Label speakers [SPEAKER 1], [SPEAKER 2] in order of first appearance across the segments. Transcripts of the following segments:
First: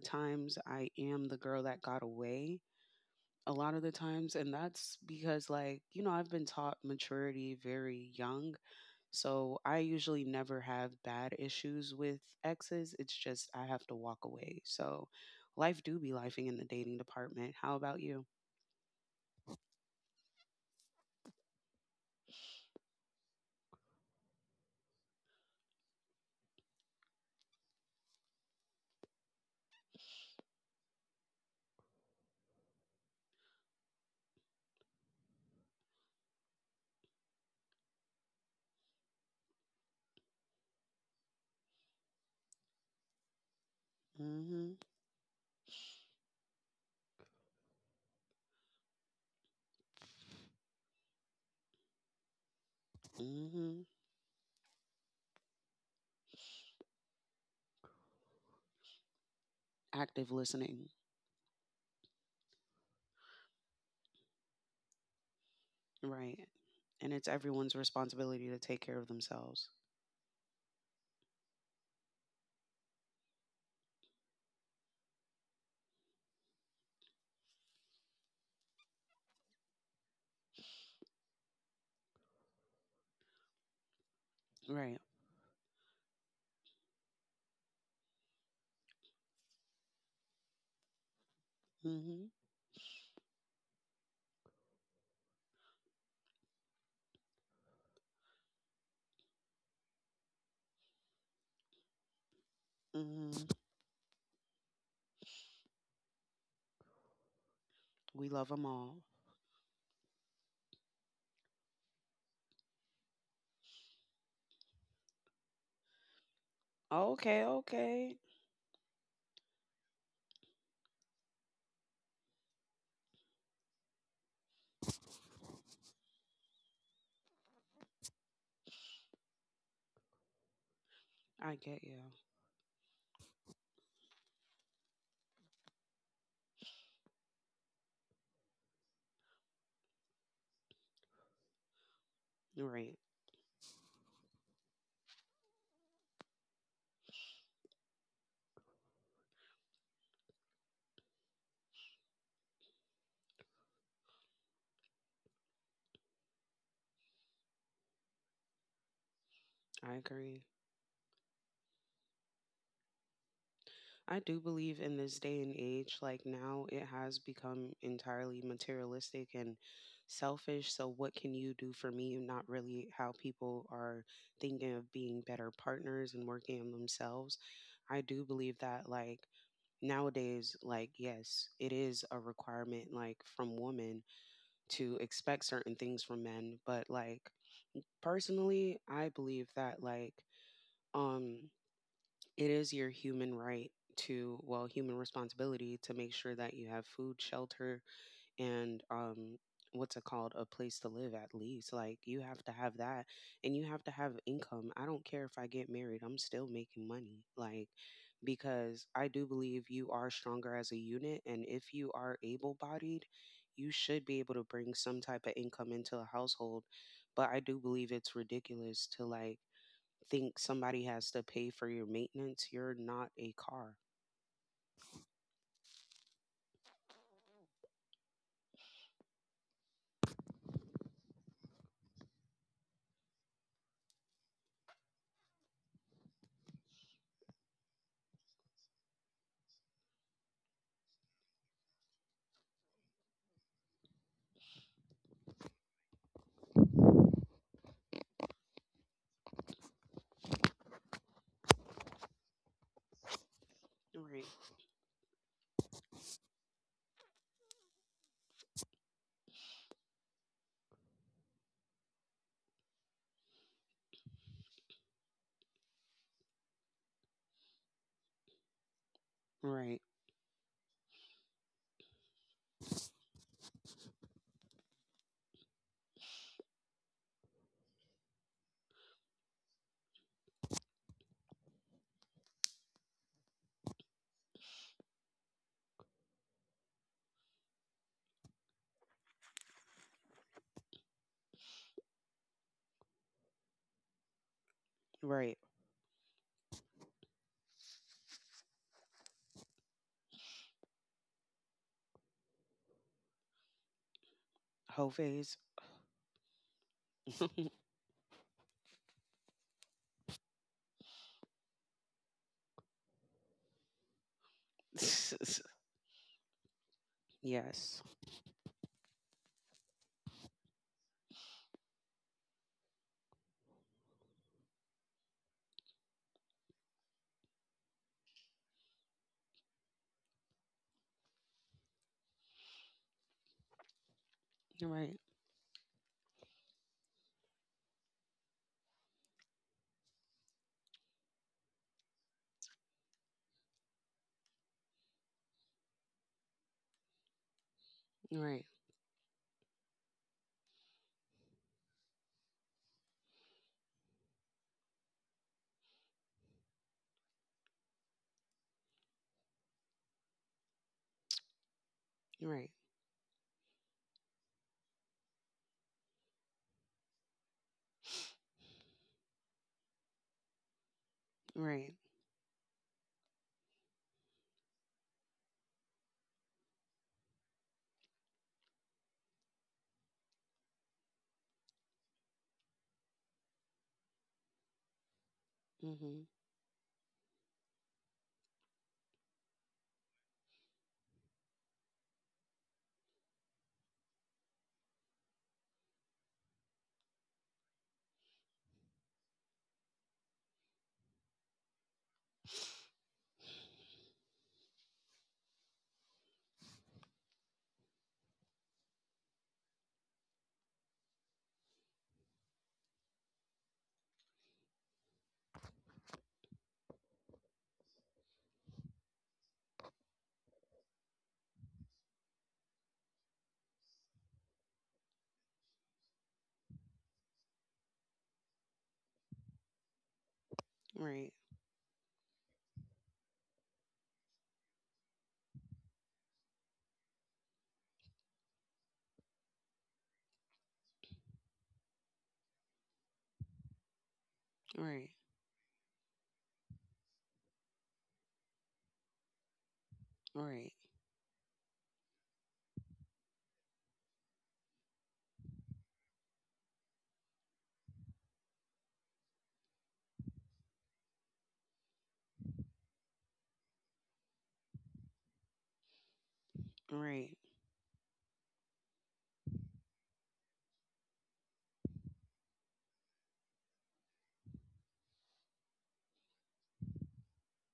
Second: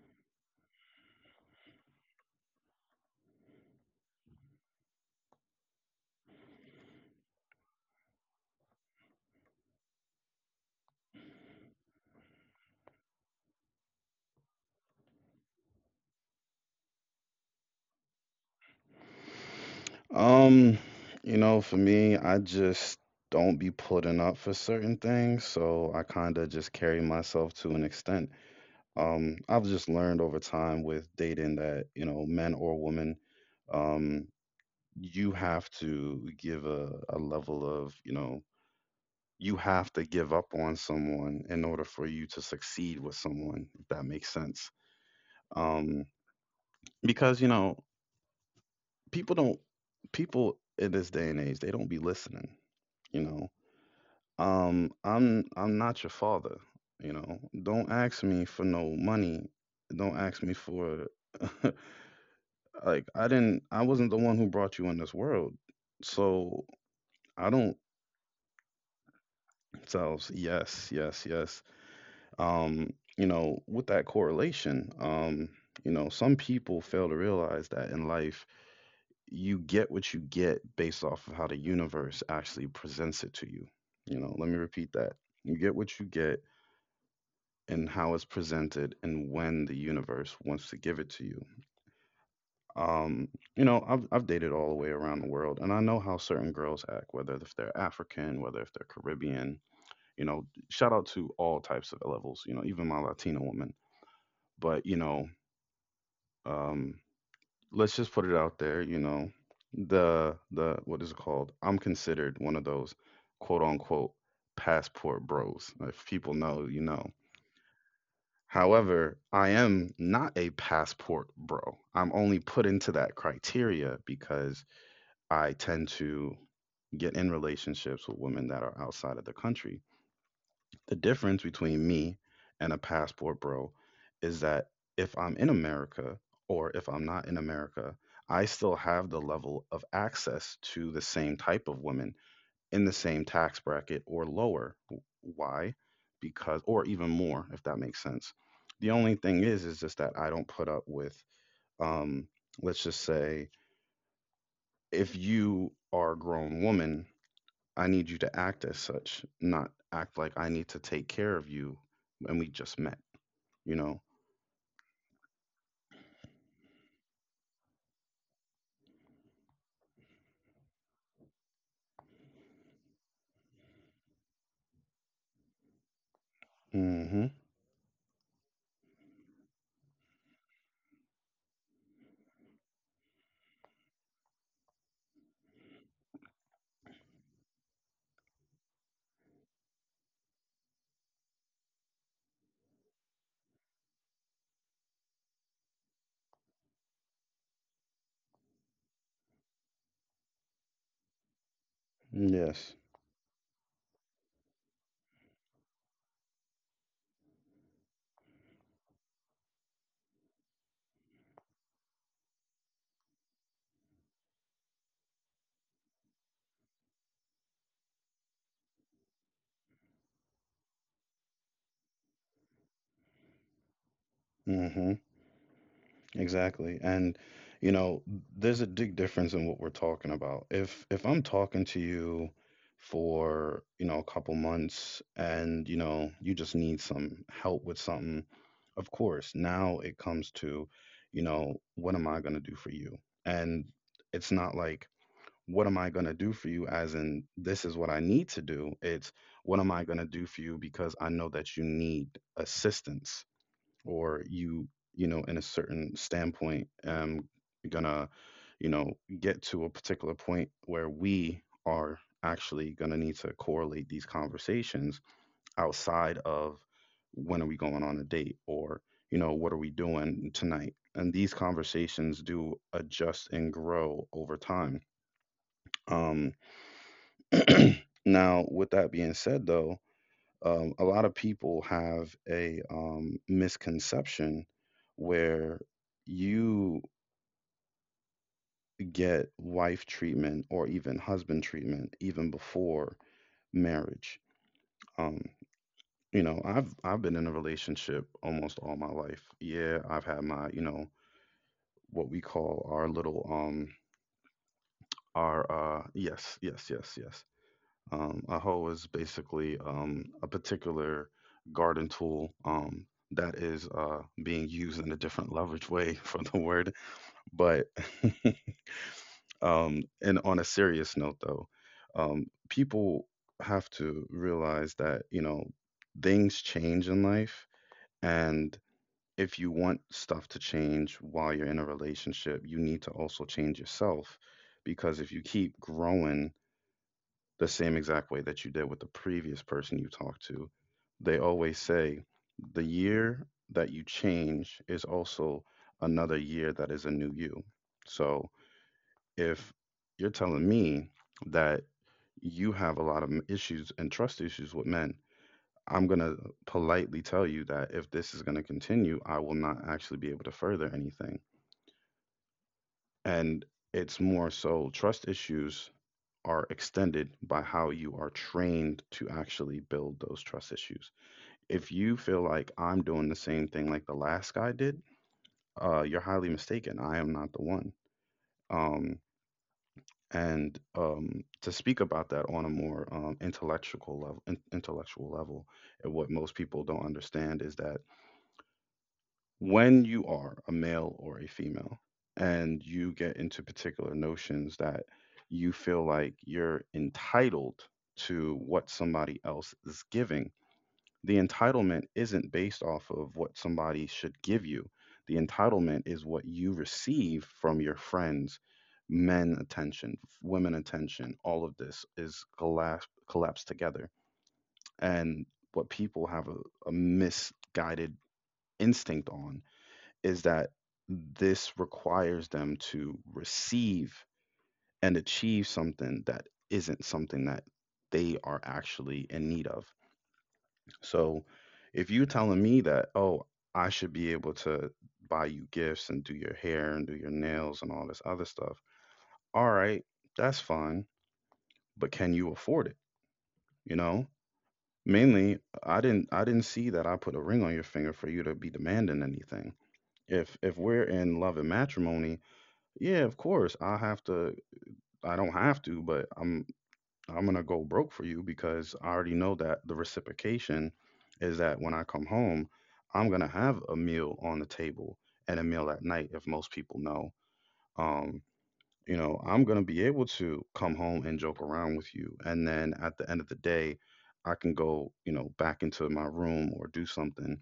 [SPEAKER 1] times I am the girl that got away. A lot of the times, and that's because, like, I've been taught maturity very young. So I usually never have bad issues with exes. It's just I have to walk away. So life do be lifing in the dating department. How about you?
[SPEAKER 2] Um, you know, for me, I just don't be putting up for certain things, so I kind of just carry myself to an extent. I've just learned over time with dating that, you know, men or women, um, you have to give a level of, you know, you have to give up on someone in order for you to succeed with someone if that makes sense.
[SPEAKER 1] Mhm.
[SPEAKER 2] um because you know people don't, people in this day and age they don't be listening, you know.
[SPEAKER 1] Mhm.
[SPEAKER 2] I'm not your father. You know, don't ask me for no money. Don't
[SPEAKER 1] Active
[SPEAKER 2] ask me
[SPEAKER 1] listening.
[SPEAKER 2] for like I wasn't the one who brought you in this world.
[SPEAKER 1] Right.
[SPEAKER 2] So
[SPEAKER 1] And it's
[SPEAKER 2] I
[SPEAKER 1] everyone's
[SPEAKER 2] don't.
[SPEAKER 1] responsibility to take care of themselves.
[SPEAKER 2] Tells yes yes yes. um, you know, with that correlation, you know, some people fail to realize that in life, you get what you get based off of how the universe actually presents it to you. You know, let me repeat
[SPEAKER 1] Right.
[SPEAKER 2] that. You get what you get and how it's presented and when the universe wants to give it to you.
[SPEAKER 1] Mhm.
[SPEAKER 2] Um, you know, I've dated all the way around the world and I know how certain girls act, whether if they're African, whether if they're Caribbean, you know, shout out to all types of levels, you know, even my Latina
[SPEAKER 1] Mhm.
[SPEAKER 2] woman. But you know, um let's just
[SPEAKER 1] We
[SPEAKER 2] put it
[SPEAKER 1] love
[SPEAKER 2] out
[SPEAKER 1] them
[SPEAKER 2] there,
[SPEAKER 1] all.
[SPEAKER 2] you know, the what is it called, I'm considered one of those, quote unquote, passport bros, if people know, you know.
[SPEAKER 1] Okay, okay.
[SPEAKER 2] However, I am not a passport bro. I'm only put into that criteria because I tend to get in relationships with women that are outside of the country. The difference
[SPEAKER 1] I get
[SPEAKER 2] between
[SPEAKER 1] you.
[SPEAKER 2] me and a passport bro is that if I'm in America or if I'm not in America, I still have the level of access to the same type of women
[SPEAKER 1] Right.
[SPEAKER 2] in the same tax bracket or lower. Why? Because, or even more, if that makes sense. The only thing is just that I don't put up with, um, let's just say, if you are a grown woman, I need you to act as such, not
[SPEAKER 1] I
[SPEAKER 2] act
[SPEAKER 1] agree.
[SPEAKER 2] like I need to take care of you when we just met, you
[SPEAKER 1] I
[SPEAKER 2] know?
[SPEAKER 1] do believe in this day and age, like, now it has become entirely materialistic and selfish. So, what can you do for me? And not really how people are thinking of being better partners and working on themselves.
[SPEAKER 2] Mm-hmm.
[SPEAKER 1] I do believe that, like, nowadays, like, yes, it is a requirement, like, from women to expect certain things from men. But, like, personally, I believe that, like, um, it is your human right to, well, human responsibility to make sure that you have food, shelter, and what's it called, a place to live, at least. Like, you have to have
[SPEAKER 2] Yes.
[SPEAKER 1] that, and you have to have income. I don't care if I get married, I'm still making money. Like, because I do believe you are stronger as a unit, and if you are able bodied, you should be able to bring some type of income into a household. But I do believe it's ridiculous to, like, think somebody has to pay for your maintenance. You're not a car.
[SPEAKER 2] Mm-hmm. Exactly. And you know, there's a big difference in what we're talking about. If I'm talking to you for, you know, a couple months and, you know, you just need some help with something, of course, now it comes to, you know, what am I going to do for you? And it's not like what am I going to do for you? As in, this is what I need to do. It's what am I going to do for you because I know that you need assistance or
[SPEAKER 1] Right.
[SPEAKER 2] you know, in a certain standpoint, gonna, you know, get to a particular point where we are actually gonna need to correlate these conversations outside of when are we going on a date or you know what are
[SPEAKER 1] Right,
[SPEAKER 2] we doing tonight, and these conversations do adjust and grow over time. Um, Now, with that being said, though, a lot of people have a misconception where you get wife treatment or even husband treatment even before marriage. Um,
[SPEAKER 1] right.
[SPEAKER 2] you know, I've been in a relationship almost all my life. Yeah, I've had my you know what we call our little
[SPEAKER 1] Whole phase.
[SPEAKER 2] our yes yes yes yes. A hoe is basically a particular garden tool that is being used in a different leverage way for the word.
[SPEAKER 1] Yes.
[SPEAKER 2] But and on a serious note, though, people have to realize that you know things change in life, and if you want stuff to change while you're in a relationship, you need to also change yourself,
[SPEAKER 1] Right,
[SPEAKER 2] because if you keep growing the same exact way that you did with the previous person you talked to. They always say the year that you change is also another year that is a new you. So
[SPEAKER 1] right,
[SPEAKER 2] if you're telling me that you have a lot of issues and trust issues with men, I'm going to politely tell you that if this is going to continue, I will not actually be able to further anything.
[SPEAKER 1] right,
[SPEAKER 2] And it's more so trust issues are extended by how you are trained to actually build those trust issues.
[SPEAKER 1] right.
[SPEAKER 2] If you feel like I'm doing the same thing like the last guy did, you're highly mistaken. I am not the one. Um, and to speak about that on a more intellectual level, intellectual level, and
[SPEAKER 1] Mm-hmm.
[SPEAKER 2] what most people don't understand is that when you are a male or a female and you get into particular notions that you feel like you're entitled to what somebody else is giving, the entitlement isn't based off of what somebody should give you. The entitlement is what you receive from your friends, men attention, women attention, all of this is collapsed together. And what people have a misguided instinct on is that this requires them to receive and achieve something that isn't something that they are actually in need of.
[SPEAKER 1] Right,
[SPEAKER 2] So if you're telling me that, oh, I should be able to buy you gifts and do your hair and do your nails and all this other stuff, all right, that's fine. But can you afford it? You know?
[SPEAKER 1] right,
[SPEAKER 2] Mainly I didn't see that I put a ring on your finger for you to be demanding anything. If
[SPEAKER 1] right,
[SPEAKER 2] if we're in love and matrimony, yeah, of course. I don't have to, but I'm gonna go broke for you because I already know that the reciprocation is that when I come home, I'm gonna have a meal on the table and a meal at night if most people
[SPEAKER 1] right,
[SPEAKER 2] know. Um, you know, I'm gonna be able to come home and joke around with you. And then at the end of the day, I can go, you know, back into my room or do something,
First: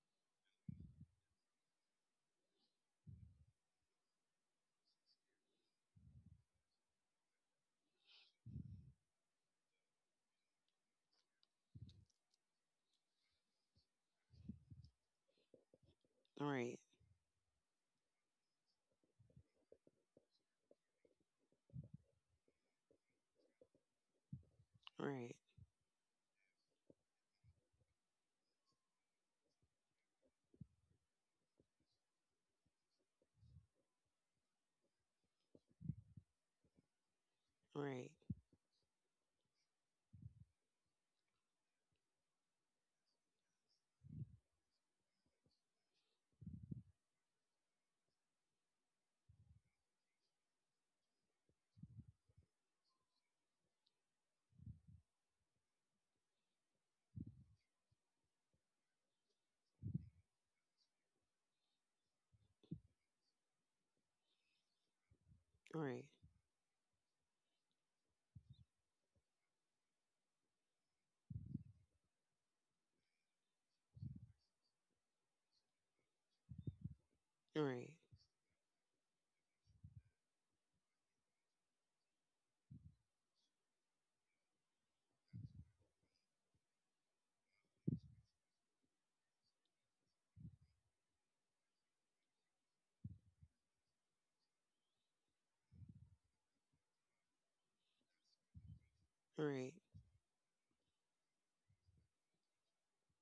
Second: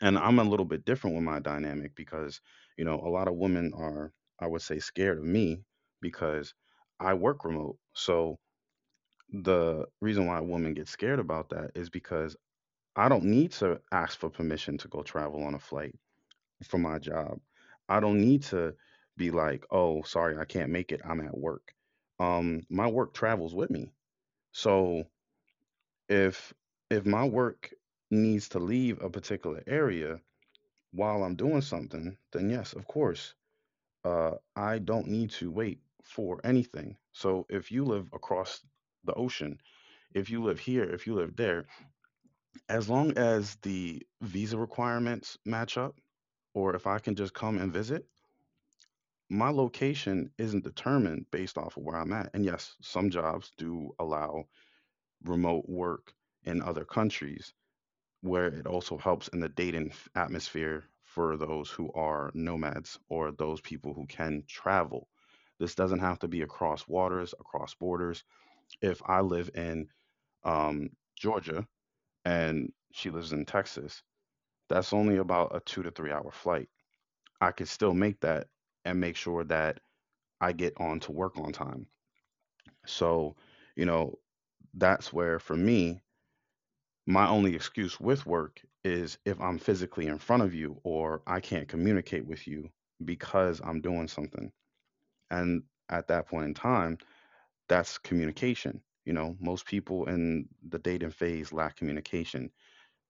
[SPEAKER 2] and I'm a little bit different with my dynamic because, you know, a lot of women are, I would say, scared of me because I work remote. So the reason why women get scared about that is because I don't need to ask for permission to go travel on a flight
[SPEAKER 1] right,
[SPEAKER 2] for
[SPEAKER 1] right,
[SPEAKER 2] my job. I don't need to be like, oh, sorry, I can't make it. I'm at work. My work travels with me. So
[SPEAKER 1] right,
[SPEAKER 2] if if my work needs to leave a particular area, while I'm doing something, then yes, of course, I don't need to wait for anything. So if you live across the ocean, if you live here, if you live there, as long as the visa requirements match up, or if I can just come and visit, my location isn't determined based off of where I'm at. And yes, some jobs do allow remote work in other countries where it also helps in the dating atmosphere for those who are nomads or those people who can travel. This doesn't have to be across waters, across borders. If I live in um, Georgia and she lives in Texas, that's only about a 2 to 3 hour flight. I could
[SPEAKER 1] right,
[SPEAKER 2] still make that and make sure that I get on to work on time. So, you know, that's where for me, my only excuse with work is if I'm physically in front of you or I can't communicate with you because I'm doing something. And at that point in time, that's communication. You
[SPEAKER 1] right,
[SPEAKER 2] know,
[SPEAKER 1] right,
[SPEAKER 2] most people in the dating phase lack communication.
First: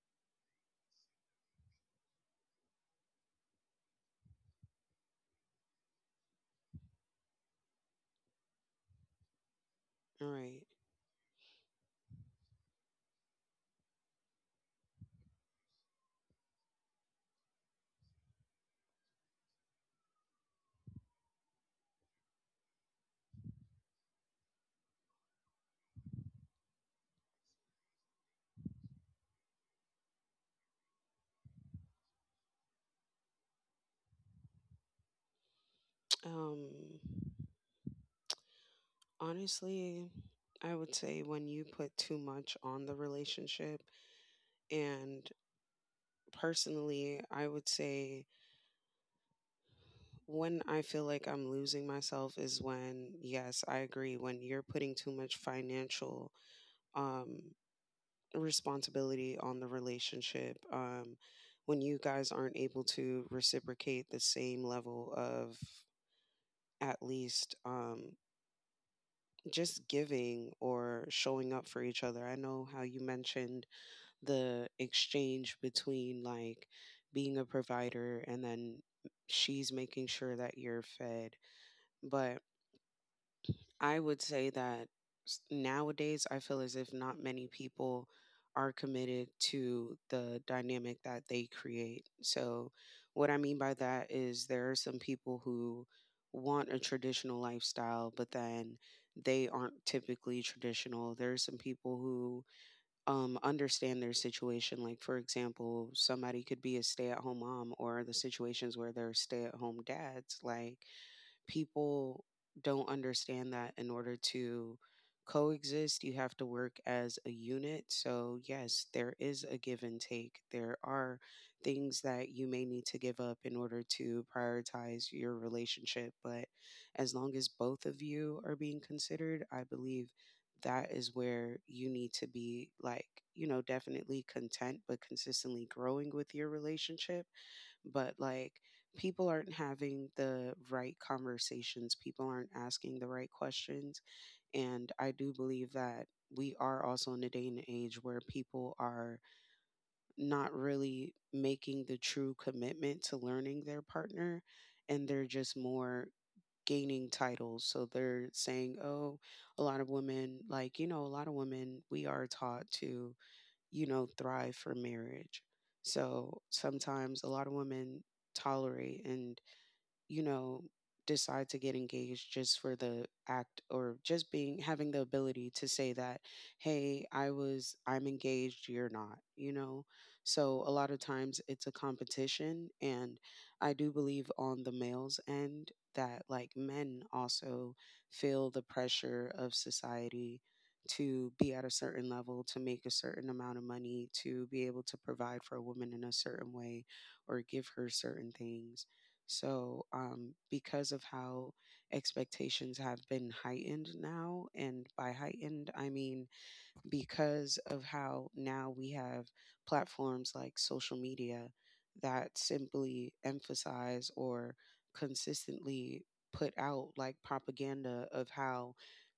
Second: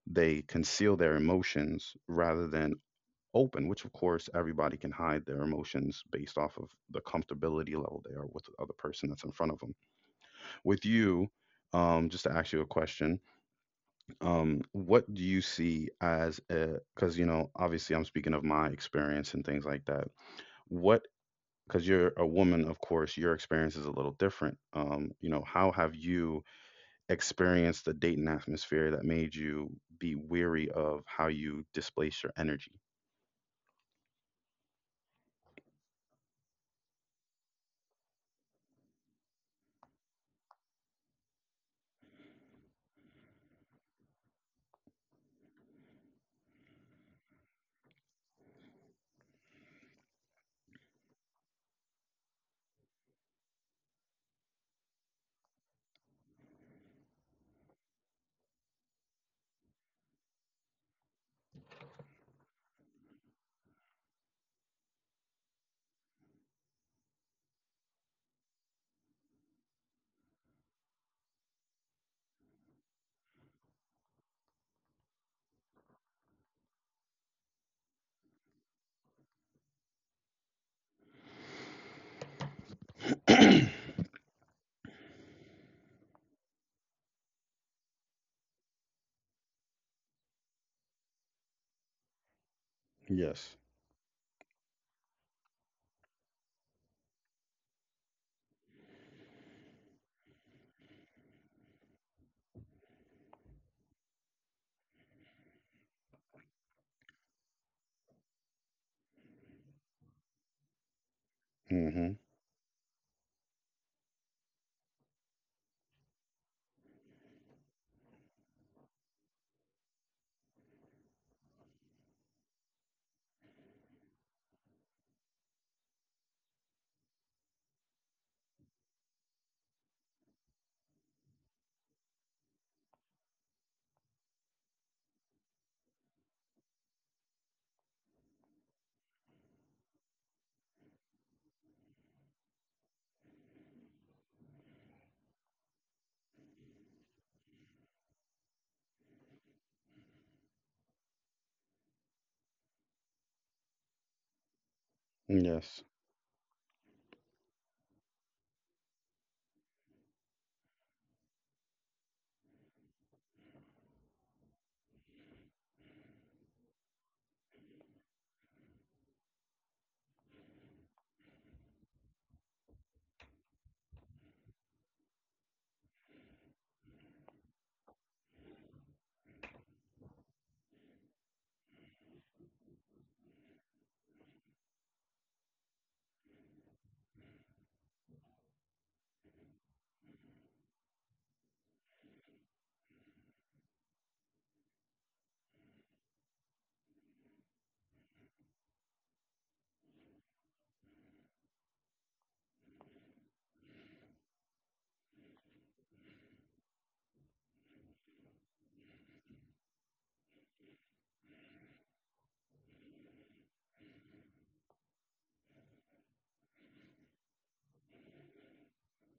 [SPEAKER 2] They conceal their emotions rather than open, which of course everybody can hide their emotions based off of the comfortability level they are with the other person that's in front of them.
[SPEAKER 1] right.
[SPEAKER 2] With you, just to ask you a question, what do you see as a because obviously I'm speaking of my experience and things like that. What Because you're a woman, of course your experience is a little different. How have you experienced the dating atmosphere that made you be weary of how you displace your energy?
[SPEAKER 1] Um, honestly, I would say when you put too much on the relationship, and personally, I would say when I feel like I'm losing myself is when, yes, I agree, when you're putting too much financial um, responsibility on the relationship, when you guys aren't able to reciprocate the same level of, at least, just giving or showing up for each other. I know how you mentioned the exchange between, like, being a provider and then she's making sure that you're fed. But I would say that nowadays I feel as if not many people are committed to the dynamic that they create. So, what I mean
[SPEAKER 2] Yes.
[SPEAKER 1] by that is there are some people who want a traditional lifestyle, but then they aren't typically traditional. There are some people who understand their situation. Like, for example, somebody could be a stay at home mom, or the situations where they're stay at home dads. Like,
[SPEAKER 2] Mm-hmm.
[SPEAKER 1] people don't understand that in order to coexist, you have to work as a unit. So, yes, there is a give and take. There are things that you may need to give up in order to prioritize your relationship. But as long as both of you are being considered, I believe that is where you need to be, like, you know, definitely content, but consistently growing with your relationship. But, like, people aren't having the right conversations, people aren't asking the right questions. And I do believe that we are also in a day and age where people are not really making the true commitment to learning their partner, and they're just
[SPEAKER 2] Yes.
[SPEAKER 1] more gaining titles. So they're saying, oh, a lot of women, like, you know, a lot of women, we are taught to, thrive for marriage. So sometimes a lot of women tolerate and, you know, decide to get engaged just for the act or just being having the ability to say that, hey, I'm engaged, you're not, you know? So a lot of times it's a competition. And I do believe on the male's end that, like, men also feel the pressure of society to be at a certain level, to make a certain amount of money, to be able to provide for a woman in a certain way or give her certain things. So, because of how expectations have been heightened now, and by heightened, I mean because of how now we have platforms like social media that simply emphasize or consistently put out, like, propaganda of how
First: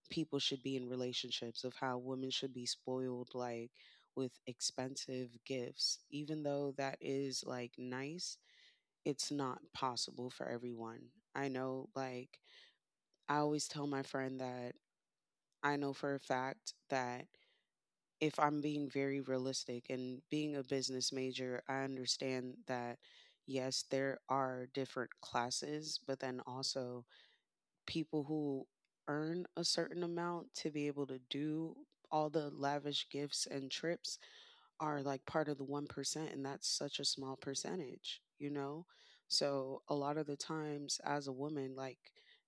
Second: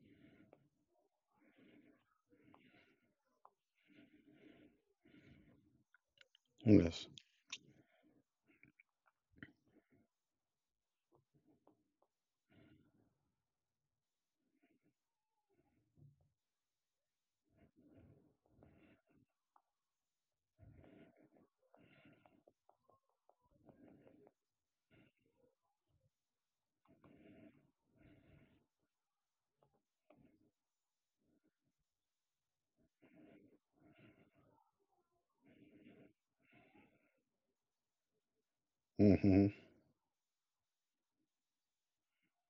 [SPEAKER 1] people should be in relationships, of how women should be spoiled, like, with expensive gifts, even though that
[SPEAKER 2] Yes.
[SPEAKER 1] is, like, nice, it's not possible for everyone. I know, like, I always tell my friend that I know for a fact that if I'm being very realistic and being a business major, I understand that yes, there are different classes, but then also people who earn a certain amount to be able to do all the lavish gifts and trips are like part of the 1%, and that's such a small percentage, you know?
[SPEAKER 2] Mm-hmm.
[SPEAKER 1] So a lot of the times, as a woman, like,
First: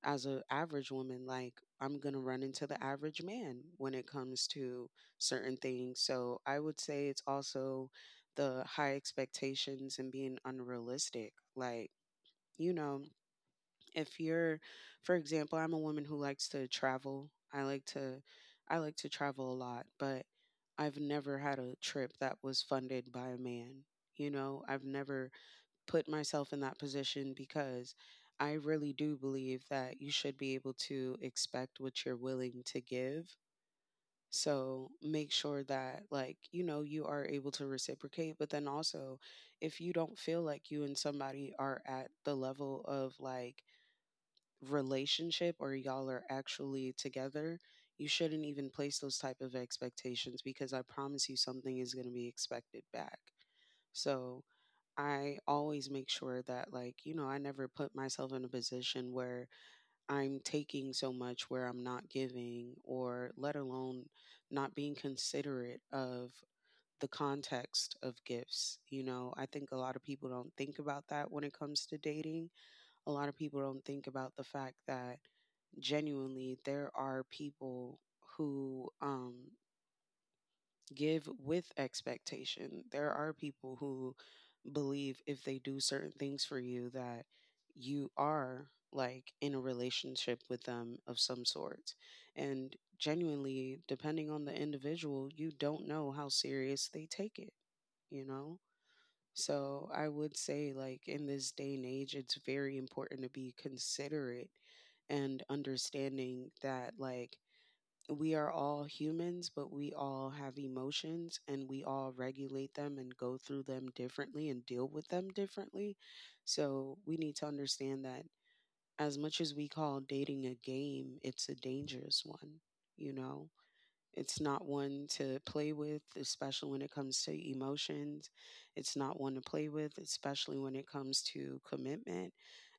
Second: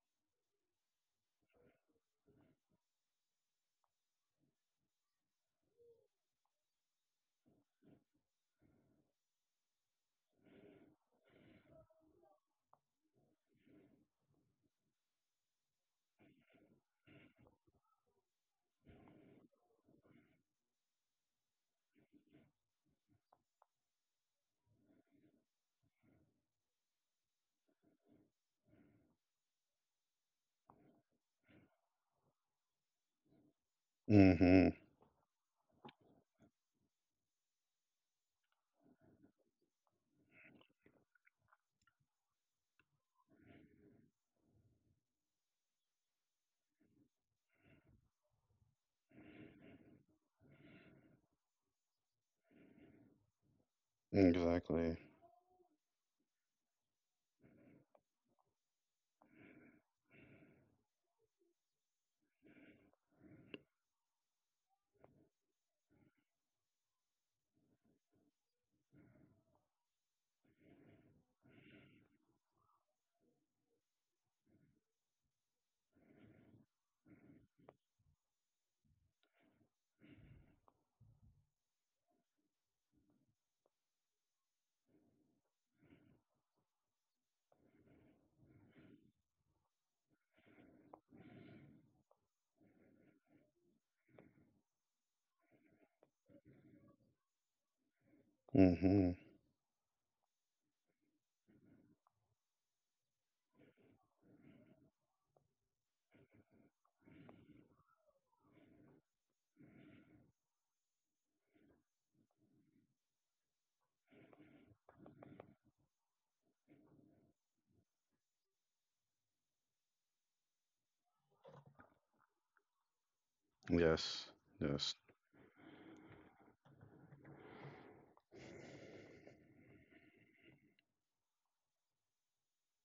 [SPEAKER 1] as an average woman, like, I'm going to run into the average man when it comes to certain things. So I would say it's also the high expectations and being unrealistic. Like, you know, if you're, for example, I'm a woman who likes to travel. I like to travel a lot. But I've never had a trip that was funded by a man, you know? I've never put myself in that position because I really do believe that you should be able to expect what you're willing to give.
[SPEAKER 2] Mm-hmm.
[SPEAKER 1] So make sure that, like, you know, you are able to reciprocate, but then also if you don't feel like you and somebody are at the level of, like, relationship or y'all are actually together, you shouldn't even place those type of expectations, because I promise you something is going to be expected back. So
[SPEAKER 2] Exactly.
[SPEAKER 1] I always make sure that, like, you know, I never put myself in a position where I'm taking so much where I'm not giving, or let alone not being considerate of the context of gifts. You know, I think a lot of people don't think about that when it comes to dating. A lot of people don't think about the fact that genuinely there are people who give with expectation. There are people who believe if they do certain things for you that you are like in a relationship with them of some sort. And genuinely, depending on the individual, you don't know how serious they take it, you know?
[SPEAKER 2] Mm-hmm.
[SPEAKER 1] So I would say, like, in this day and age, it's very important to be considerate and understanding that, like, we are all humans, but we all have emotions and we all regulate them and go through them differently and deal with them differently. So we need to understand that as much as we call dating a game, it's a dangerous one, you know?
[SPEAKER 2] Yes.
[SPEAKER 1] It's not
[SPEAKER 2] Yes.
[SPEAKER 1] one to play with, especially when it comes to emotions. It's not one to play with, especially when it comes to commitment.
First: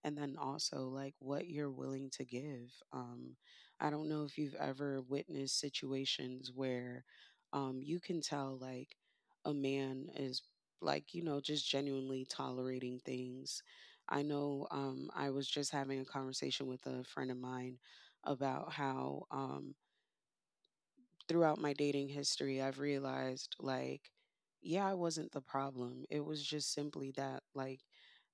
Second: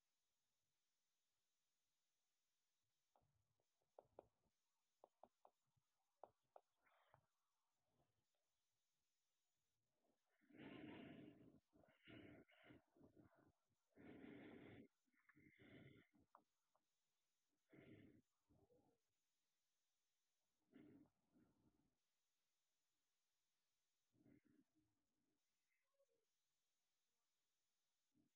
[SPEAKER 1] And then also, like, what you're willing to give. I don't know if you've ever witnessed situations where you can tell, like, a man is, like, you know, just genuinely tolerating things. I know, I was just having a conversation with a friend of mine about how. Throughout my dating history, I've realized, like, yeah, I wasn't the problem. It was just simply that, like,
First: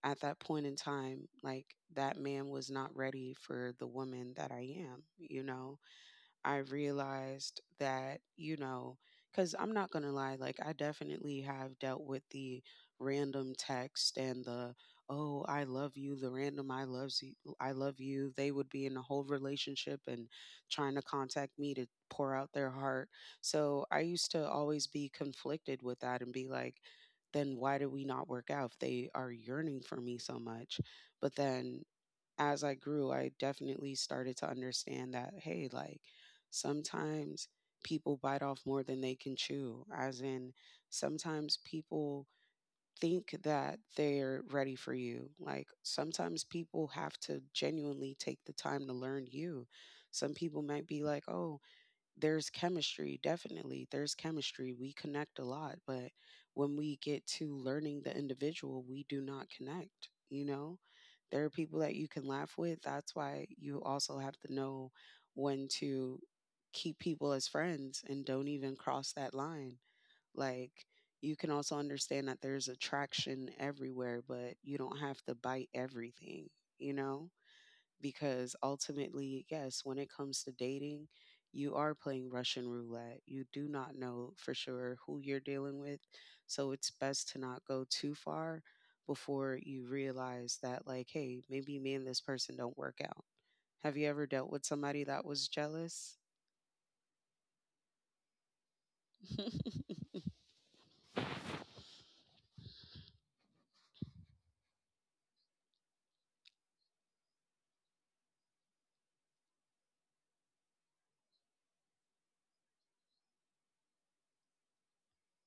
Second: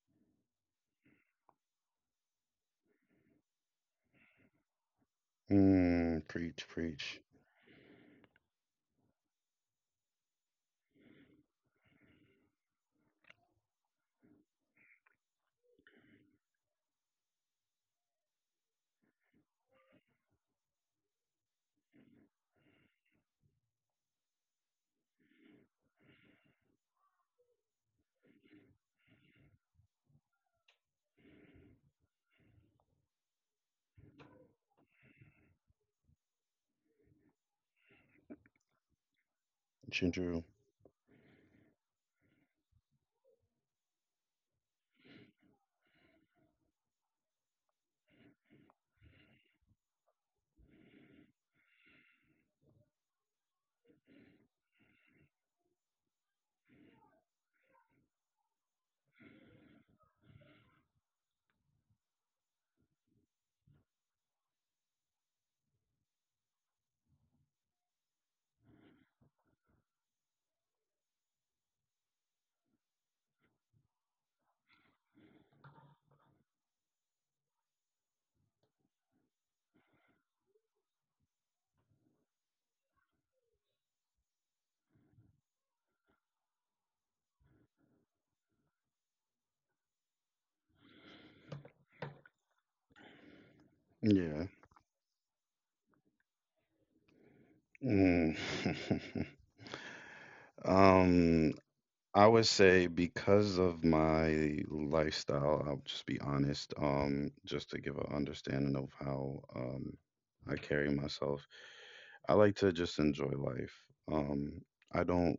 [SPEAKER 1] at that point in time, like, that man was not ready for the woman that I am, you know?
[SPEAKER 2] Mm,
[SPEAKER 1] I
[SPEAKER 2] preach, preach.
[SPEAKER 1] realized that, you know, because I'm not going to lie, like, I definitely have dealt with the random text and the, oh, I love you, the random I loves you, I love you. They would be in a whole relationship and trying to contact me to pour out their heart. So I used to always be conflicted with that and be like, then why did we not work out if they are yearning for me so much? But then as I grew, I definitely started to understand that, hey, like, sometimes people bite off more than they can chew, as
[SPEAKER 2] Ginger.
[SPEAKER 1] in sometimes people think that they're ready for you. Like, sometimes people have to genuinely take the time to learn you. Some people might be like, oh, there's chemistry, definitely there's chemistry, we connect a lot, but when we get to learning the individual, we do not connect, you know? There are people that you can laugh with. That's why you also have to know when to keep people as friends and don't even cross that line. Like, you can also understand that there's attraction everywhere, but you don't have to bite everything, you know? Because ultimately, yes, when it comes to dating, you are playing Russian roulette. You do not know for sure who you're dealing with. So it's best to not go too far before you realize that, like, hey, maybe me and this person don't work out. Have you ever
[SPEAKER 2] Yeah.
[SPEAKER 1] dealt with somebody that was jealous?
[SPEAKER 2] Mm. Um, I would say because of my lifestyle, I'll just be honest, just to give an understanding of how I carry myself. I like to just enjoy life. Um, I don't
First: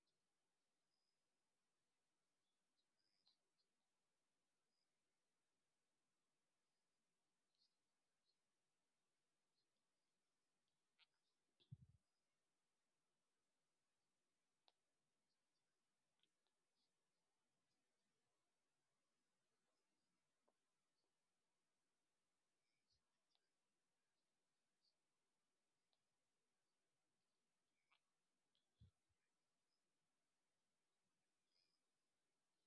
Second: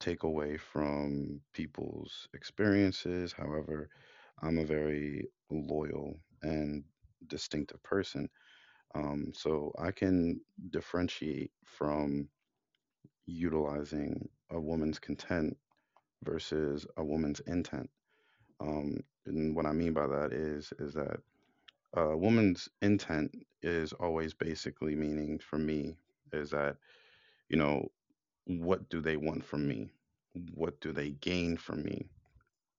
[SPEAKER 2] take away from people's experiences. However, I'm a very loyal and distinctive person. So I can differentiate from utilizing a woman's content versus a woman's intent. Um, and what I mean by that is that a woman's intent is always basically meaning for me is that, you know what do they want from me, what do they gain from me?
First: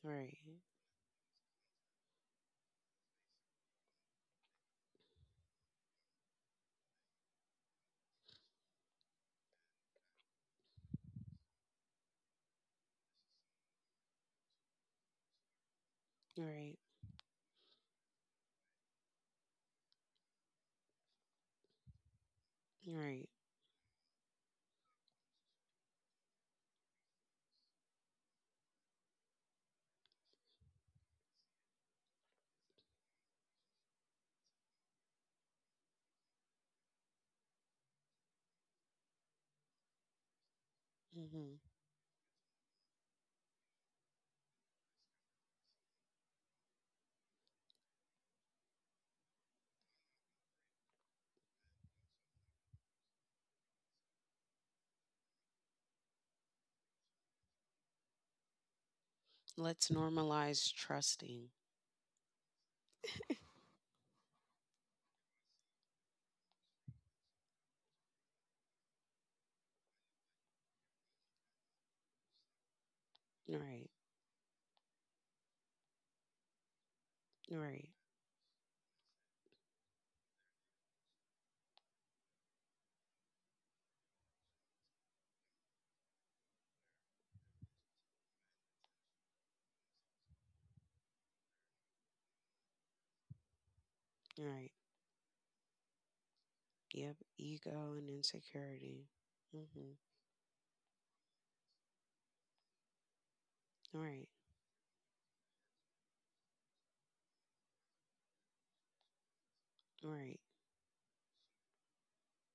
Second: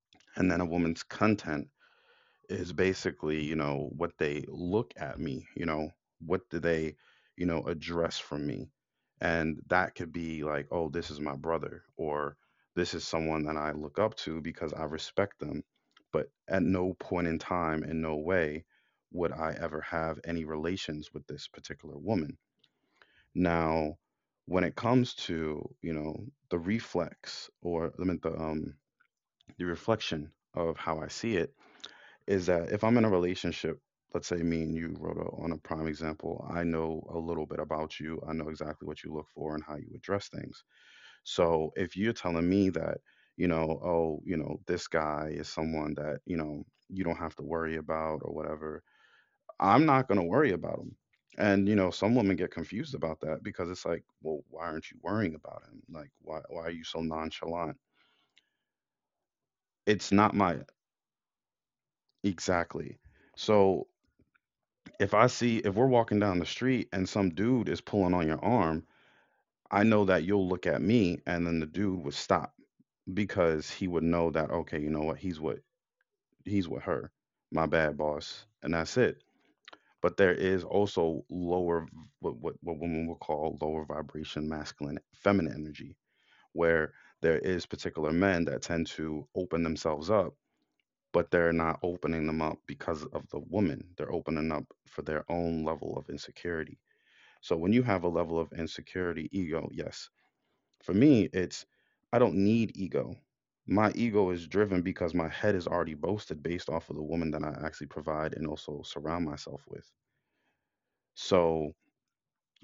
[SPEAKER 1] Right,
[SPEAKER 2] And then a woman's content is basically, what they look at me, what do they, address from me? And that could be like, oh, this is my brother, or this is someone that I look up to because I respect them. But at
[SPEAKER 1] right,
[SPEAKER 2] no point in time, in no way, would I ever have any relations with this particular woman.
[SPEAKER 1] right.
[SPEAKER 2] Now, when it comes to, the reflex, or I mean, the reflection of how I see it, is that if I'm in a relationship, let's say me and you, Rhoda, on a prime example, I know a little bit about you. I know exactly what you look for and how you address things.
[SPEAKER 1] Mm-hmm.
[SPEAKER 2] So if you're telling me that, oh, this guy is someone that, you don't have to worry about or whatever, I'm not going to worry about him. And some women get confused about that because it's like, well, why aren't you worrying about him? Like, why are you so nonchalant?
[SPEAKER 1] Let's
[SPEAKER 2] It's not my.
[SPEAKER 1] normalize trusting.
[SPEAKER 2] Exactly. So, If I see if we're walking down the street and some dude is pulling on your arm, I know that you'll look at me and then the dude would stop because he
[SPEAKER 1] Right,
[SPEAKER 2] would know that, okay, you know what, he's with her. My
[SPEAKER 1] right,
[SPEAKER 2] bad, boss. And that's it. But there is also lower what women will call lower vibration masculine feminine energy, where there is particular men that tend to open themselves up, but they're not opening them up because of the woman. They're opening up
[SPEAKER 1] right.
[SPEAKER 2] for their own level of insecurity.
[SPEAKER 1] Yep,
[SPEAKER 2] So when you have
[SPEAKER 1] ego
[SPEAKER 2] a
[SPEAKER 1] and
[SPEAKER 2] level of
[SPEAKER 1] insecurity.
[SPEAKER 2] insecurity, ego,
[SPEAKER 1] Mm-hmm.
[SPEAKER 2] yes. For me, it's I don't need ego. My ego
[SPEAKER 1] Right.
[SPEAKER 2] is driven because my head is already boasted based off of the woman that I actually provide and also surround myself with.
[SPEAKER 1] Right.
[SPEAKER 2] So,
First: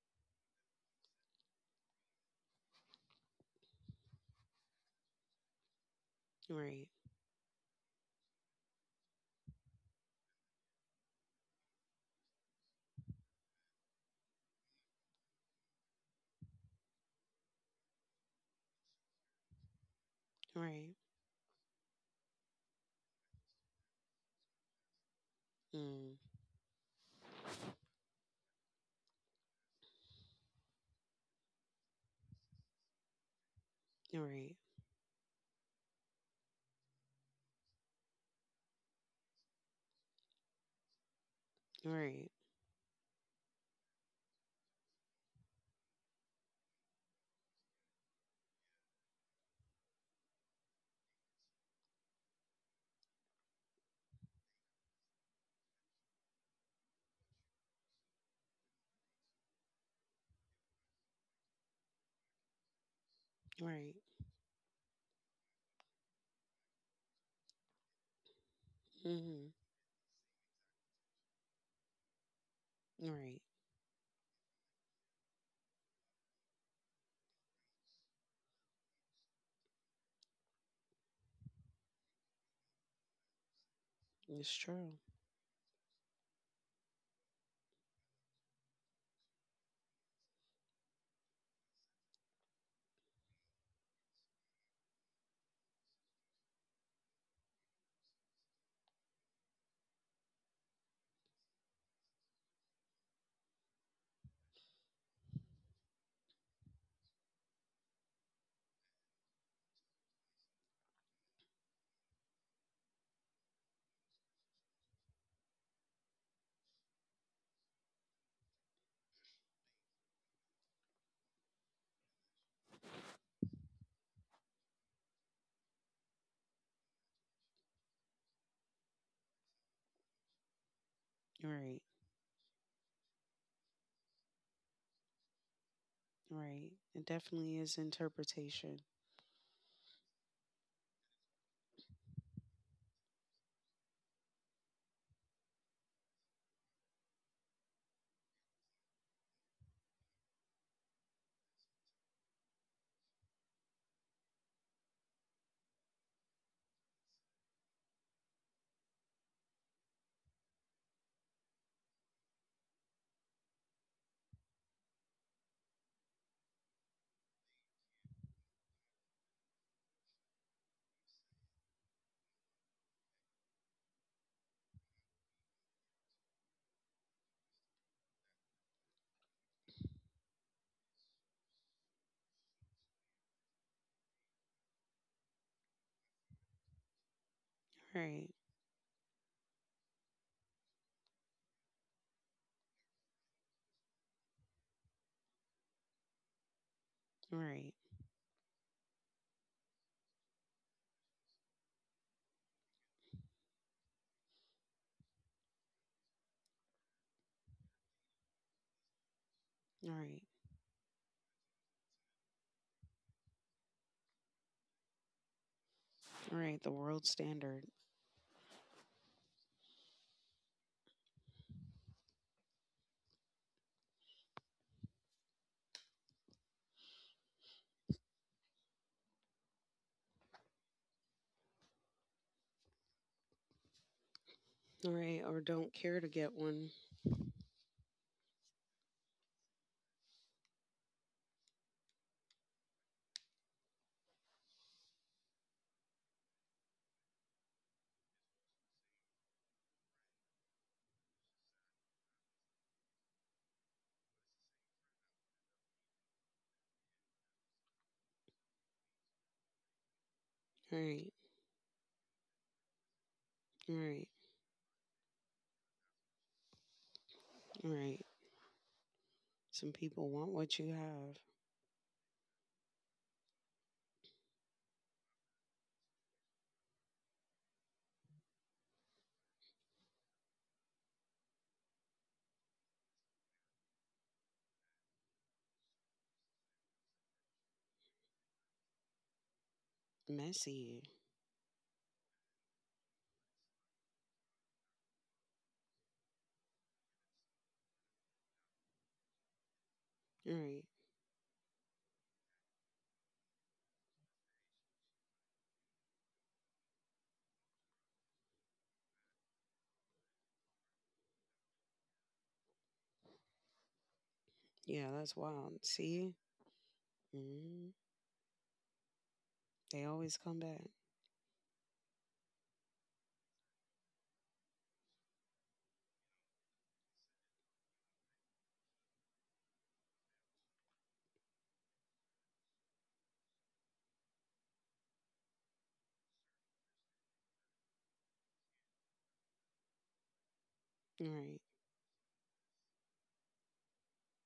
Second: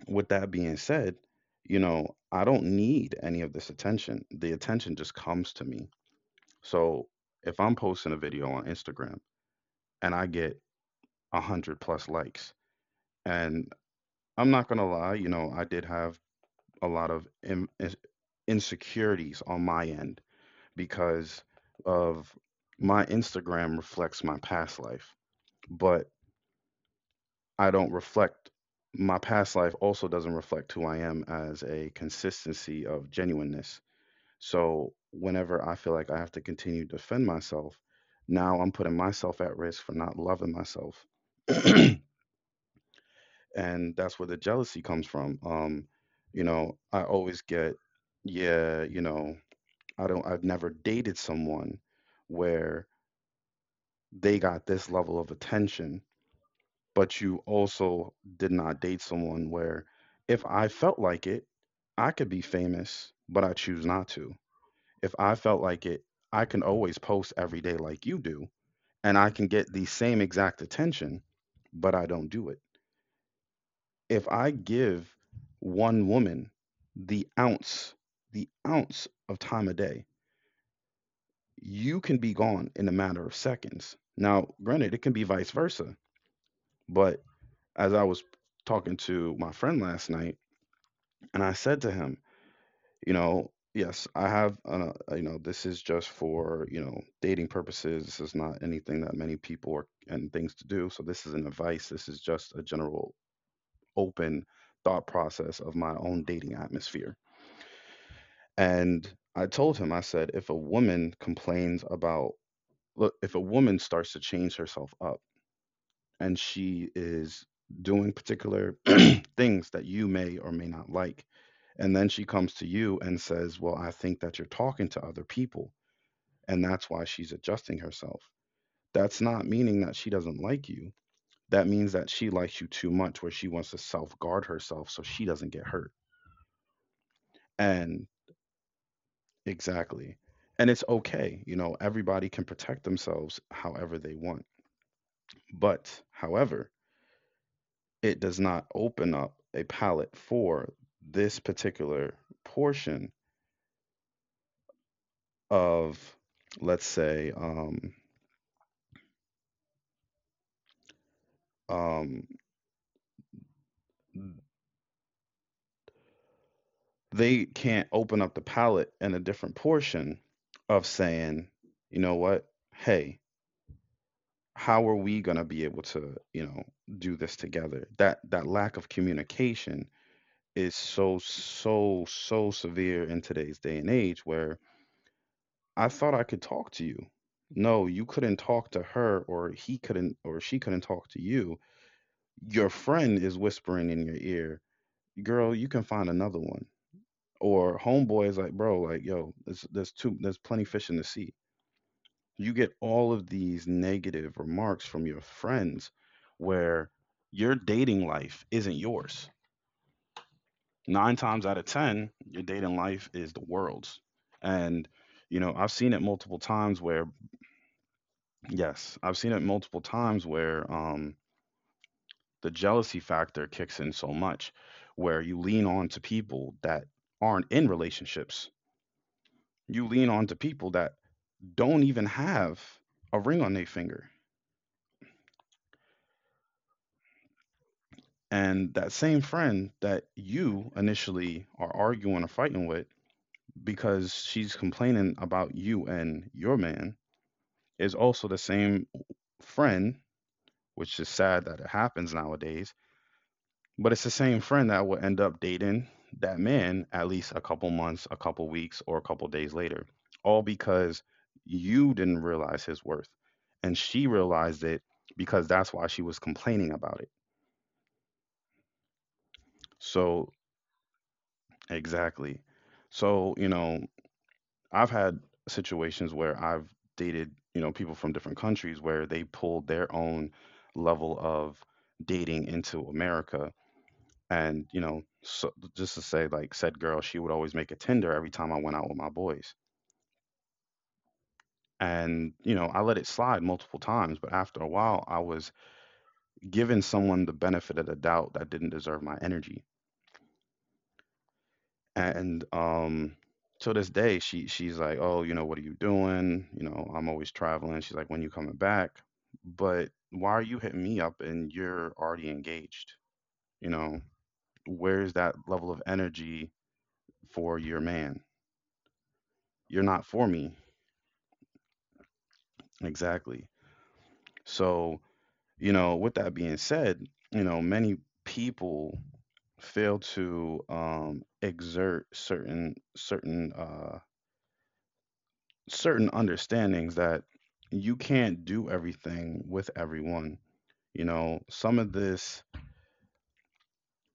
[SPEAKER 2] with that being said, I don't need any of this attention. The attention just comes to me.
[SPEAKER 1] Right.
[SPEAKER 2] So if I'm posting a video on Instagram and I get 100+ likes, and I'm not gonna lie, I did have a lot of insecurities on my end
[SPEAKER 1] Right.
[SPEAKER 2] because of my Instagram reflects my past life, but
[SPEAKER 1] Mm.
[SPEAKER 2] I don't reflect my past life also doesn't reflect who I am as a consistency of genuineness.
[SPEAKER 1] Right.
[SPEAKER 2] So whenever I feel like I have to continue to defend myself, now I'm putting myself at risk for not loving myself. And
[SPEAKER 1] Right.
[SPEAKER 2] that's where the jealousy comes from. I always get, yeah, I've never dated someone where they got this level of attention, but you also did not date someone where, if I felt like it, I could be famous, but I choose
[SPEAKER 1] Right.
[SPEAKER 2] not to. If I felt like it, I can always post every day like you do, and I can
[SPEAKER 1] Mhm.
[SPEAKER 2] get the same exact attention, but I don't do it.
[SPEAKER 1] Right.
[SPEAKER 2] If I give one woman the ounce, the ounce, of time a day, you can be gone in a matter of seconds. Now,
[SPEAKER 1] It's
[SPEAKER 2] granted,
[SPEAKER 1] true.
[SPEAKER 2] it can be vice versa, but as I was talking to my friend last night, and I said to him, yes, this is just for, dating purposes. This is not anything that many people are and things to do. So this isn't advice. This is just a general open thought process of my own dating atmosphere. And I told him, I said, if a woman complains about, look, if a woman starts to change herself up, and she is doing particular things that you may or may not like. And then she comes to you and says, well, I think that you're talking to other people. And that's why she's adjusting herself. That's not meaning that she doesn't like you. That
[SPEAKER 1] Right.
[SPEAKER 2] means that she likes you too much, where she wants to self guard herself so she doesn't get hurt.
[SPEAKER 1] Right. It definitely is
[SPEAKER 2] And
[SPEAKER 1] interpretation.
[SPEAKER 2] exactly. And it's okay. Everybody can protect themselves however they want. But, however, it does not open up a palette for this particular portion of, let's say, um, they can't open up the palette in a different portion of saying, you know what, hey, how are we going to be able to, do this together? That lack of communication is so so so severe in today's day and age where I thought I could talk to you. No, you
[SPEAKER 1] Right.
[SPEAKER 2] couldn't talk to her, or he couldn't, or she couldn't talk to you. Your friend is whispering in your ear, girl, you can find another one.
[SPEAKER 1] Right.
[SPEAKER 2] Or homeboy is like, bro, like, yo, there's plenty fish in the sea. You get all of these negative remarks from your friends where your dating life isn't yours.
[SPEAKER 1] Right.
[SPEAKER 2] Nine times out of 10, your dating life is the world's. And, I've seen it multiple
[SPEAKER 1] Right. The
[SPEAKER 2] times
[SPEAKER 1] world
[SPEAKER 2] where
[SPEAKER 1] standard.
[SPEAKER 2] yes, I've seen it multiple times where the jealousy factor kicks in so much, where you lean on to people that aren't in relationships. You lean on to people that don't even have a ring on their finger.
[SPEAKER 1] Right. Or don't care to get one.
[SPEAKER 2] And that same friend that you initially are arguing or fighting with, because she's complaining about you and your man, is also the same friend, which is sad that it happens nowadays. But it's the same friend that will end up dating that man at least a couple months, a couple weeks, or a couple days later, all because
[SPEAKER 1] Right.
[SPEAKER 2] you didn't realize his worth. And
[SPEAKER 1] Right.
[SPEAKER 2] she realized it because that's why she was complaining about it.
[SPEAKER 1] Right. Some people want
[SPEAKER 2] So,
[SPEAKER 1] what you have.
[SPEAKER 2] exactly. So, I've had situations where I've dated, people from different countries where they pulled their own level of dating into America. And so just to say, like said girl, she would always make a Tinder every time I went out with my boys.
[SPEAKER 1] Messy.
[SPEAKER 2] And I let it slide multiple times, but after a while, I was giving someone the benefit of the doubt that didn't deserve my energy.
[SPEAKER 1] Right.
[SPEAKER 2] And to this day, she's like, "Oh, you know, what are you doing? You know, I'm always traveling." She's like, "When you coming back?" But why are you hitting me up and you're already engaged? You know,
[SPEAKER 1] Yeah, that's
[SPEAKER 2] where's that
[SPEAKER 1] wild.
[SPEAKER 2] level of
[SPEAKER 1] See?
[SPEAKER 2] energy for
[SPEAKER 1] Mm.
[SPEAKER 2] your man?
[SPEAKER 1] They
[SPEAKER 2] You're
[SPEAKER 1] always
[SPEAKER 2] not
[SPEAKER 1] come
[SPEAKER 2] for
[SPEAKER 1] back.
[SPEAKER 2] me. Exactly. So, with that being said, many people fail to exert certain understandings that you can't do everything with everyone.
[SPEAKER 1] Right.
[SPEAKER 2] Some of this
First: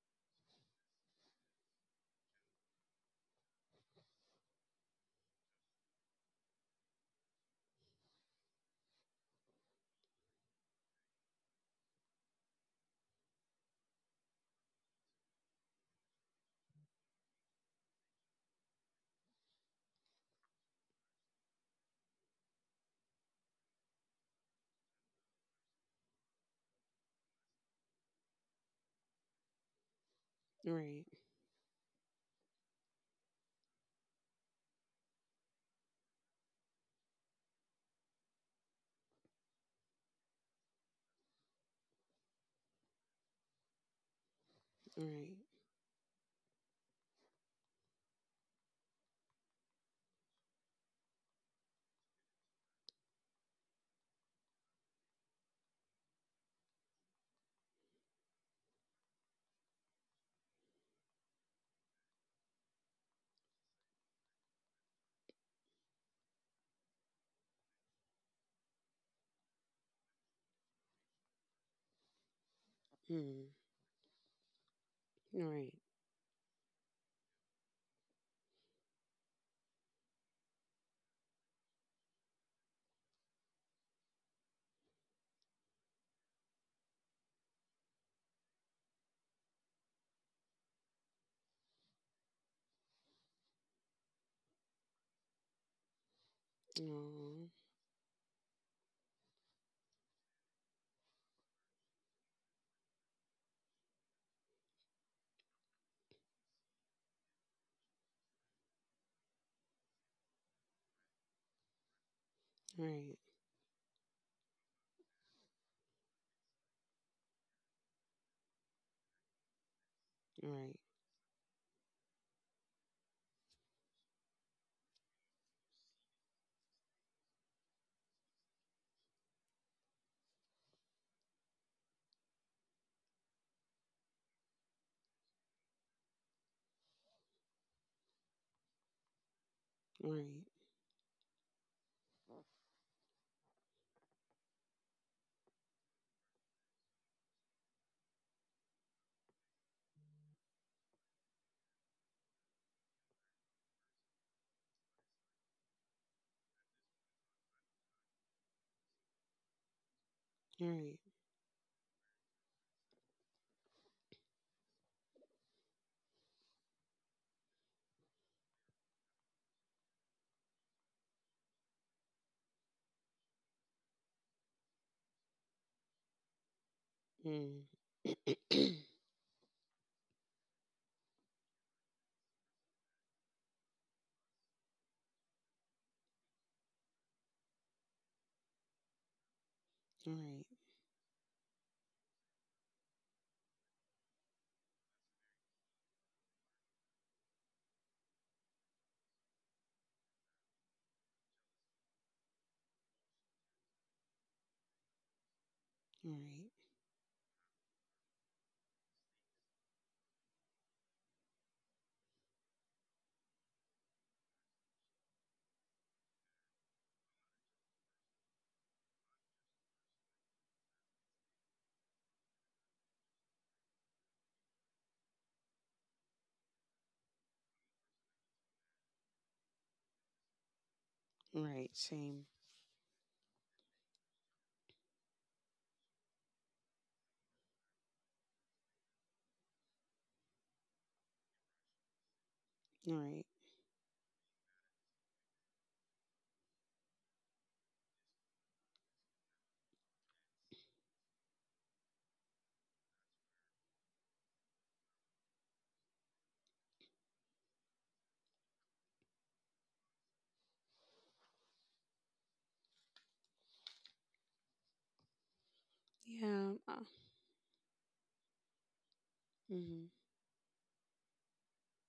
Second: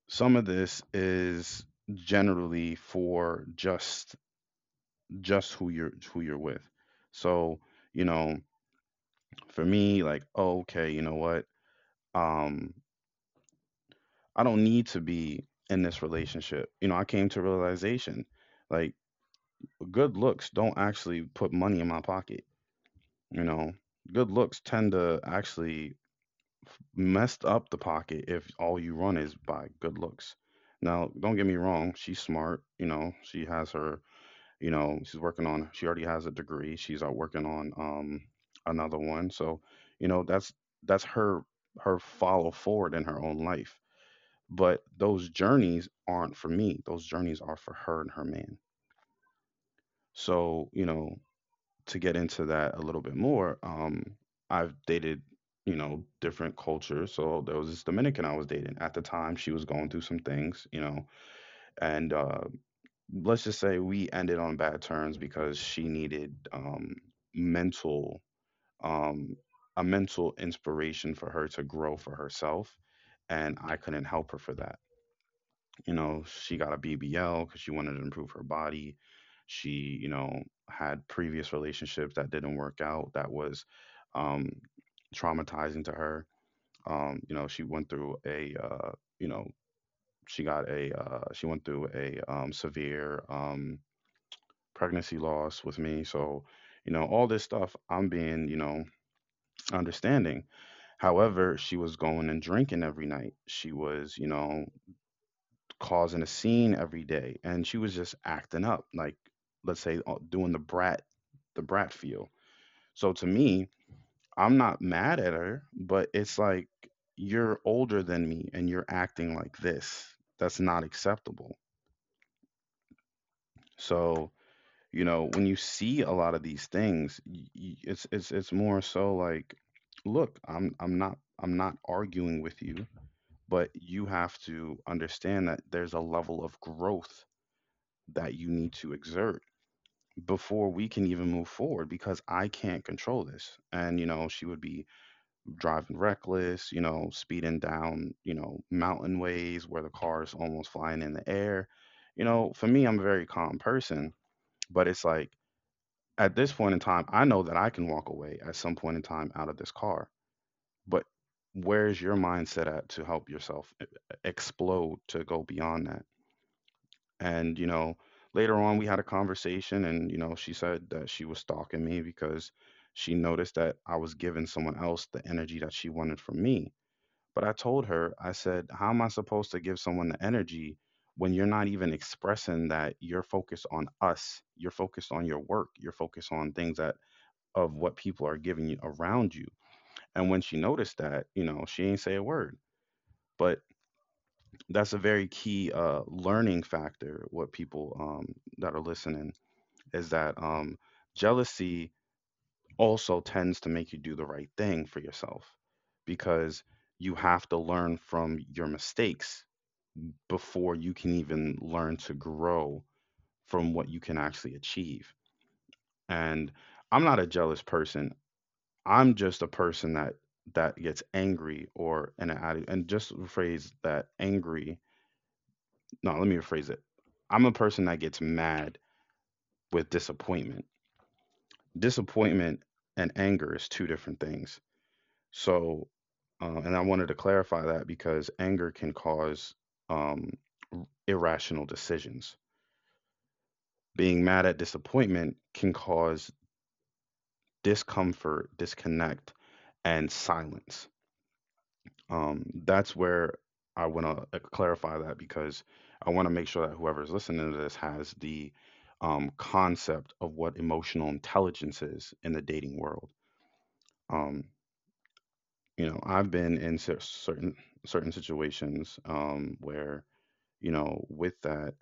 [SPEAKER 2] is generally for just who you're with. So, you know, for me, like, oh, okay, you know what? Um, I don't need to be in this relationship. I came to realization like good looks don't actually put money in my pocket, you know. Good looks tend to actually mess up the pocket if all you run is by good looks.
[SPEAKER 1] Right.
[SPEAKER 2] Now, don't get me wrong, she's smart, you know, she has her, she's working on, she already has a degree. She's out working on another one. So, you know, that's that's her follow forward in her own life, but those
[SPEAKER 1] Right.
[SPEAKER 2] journeys aren't for me. Those journeys are for her and her man. So, to get into that a little bit more, I've dated, different cultures. So there was this Dominican I was dating at the time. She was going through some things, and let's just say we ended on bad terms because she needed mental um a mental inspiration for her to grow for herself,
[SPEAKER 1] Mm.
[SPEAKER 2] and I couldn't help her for that.
[SPEAKER 1] Right.
[SPEAKER 2] She got a BBL because she wanted to improve her body. She, had previous relationships that didn't work out that was um, traumatizing to her. She went through a, you know, she went through a severe pregnancy loss with me. So, all this
[SPEAKER 1] Oh,
[SPEAKER 2] stuff, I'm being, understanding. However, she was going and drinking every night. She was, causing a scene every day, and she was just acting up, like let's say doing the brat feel. So
[SPEAKER 1] right,
[SPEAKER 2] to me, I'm not mad at her, but it's like you're older than me and you're acting like this. That's
[SPEAKER 1] right,
[SPEAKER 2] not acceptable. So you know when you see a lot of these things, it's more so like, look, I'm not arguing with you, but you have to understand that there's a level of growth that you need to exert
[SPEAKER 1] right,
[SPEAKER 2] before we can even move forward because I can't control this. And, you know, she would be driving reckless, you know, speeding down, you know, mountain ways where the car is almost flying in the air. You know, for me, I'm a very calm person, but it's like at this point in time, I know that I can walk away at some point in time out of this car.
[SPEAKER 1] right.
[SPEAKER 2] But where's your mindset at to help yourself explode to go beyond that? And, you know, later on we had a conversation and, you know, she said that she was stalking me because she noticed that I was giving someone else the energy that she wanted from me. But I
[SPEAKER 1] Mm.
[SPEAKER 2] told her, I said, how am I supposed to give someone the energy when you're not even expressing that you're focused on us, you're focused on your work, you're focused on things that of what people are giving you around you. And when
[SPEAKER 1] Right,
[SPEAKER 2] she noticed that, you know, she ain't say a word. But that's a very key learning factor what people that are listening is that jealousy also tends to make you do the right thing for yourself
[SPEAKER 1] right,
[SPEAKER 2] because you have to learn from your mistakes before you can even learn to grow from what you can actually achieve. And I'm not a jealous person. I'm just a person that gets angry or an and just rephrase that angry. No, let me rephrase it. I'm a person that gets mad with disappointment.
[SPEAKER 1] right. Same.
[SPEAKER 2] Disappointment and anger is two different things. So, and I wanted to clarify that because anger can cause um, irrational decisions.
[SPEAKER 1] Right.
[SPEAKER 2] Being mad at disappointment can cause discomfort, disconnect, and silence. That's where I want to clarify that because I want to make sure that whoever's listening to this has the concept of what emotional intelligence is in the dating world. Um, you know, I've
[SPEAKER 1] Yeah.
[SPEAKER 2] been
[SPEAKER 1] Uh,
[SPEAKER 2] in certain situations
[SPEAKER 1] mhm,
[SPEAKER 2] where you know, with that,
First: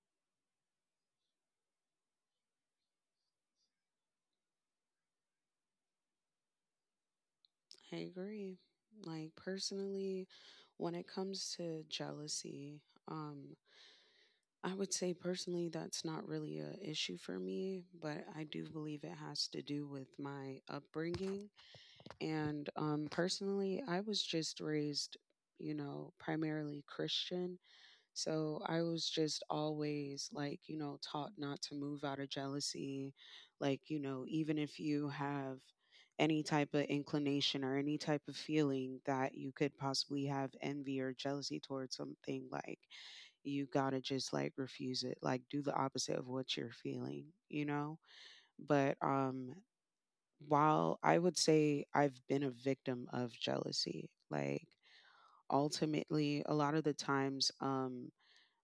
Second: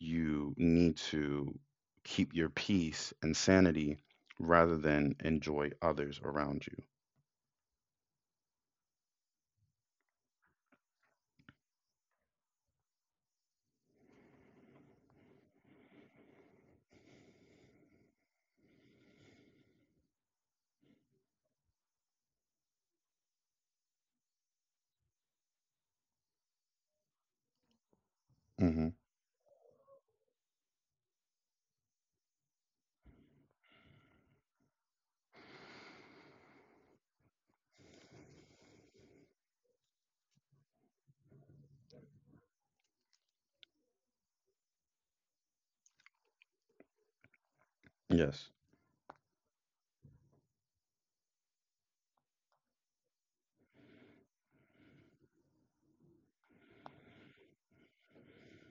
[SPEAKER 2] you need to keep your peace and sanity rather than enjoy others around you.
[SPEAKER 1] I agree. Like personally, when it comes to jealousy, um, I would say personally that's not really a issue for me, but I do believe it has to do with my upbringing. And personally, I was just raised, primarily Christian. So
[SPEAKER 2] Hmm.
[SPEAKER 1] I was just always like, taught not to move out of jealousy. Like, even if you have any type of inclination or any type of feeling that you could possibly have envy or jealousy towards something, like, you gotta just like refuse it, like, do the opposite of what you're feeling, you know?
[SPEAKER 2] Yes.
[SPEAKER 1] But, while I would say I've been a victim of jealousy, like, ultimately, a lot of the times,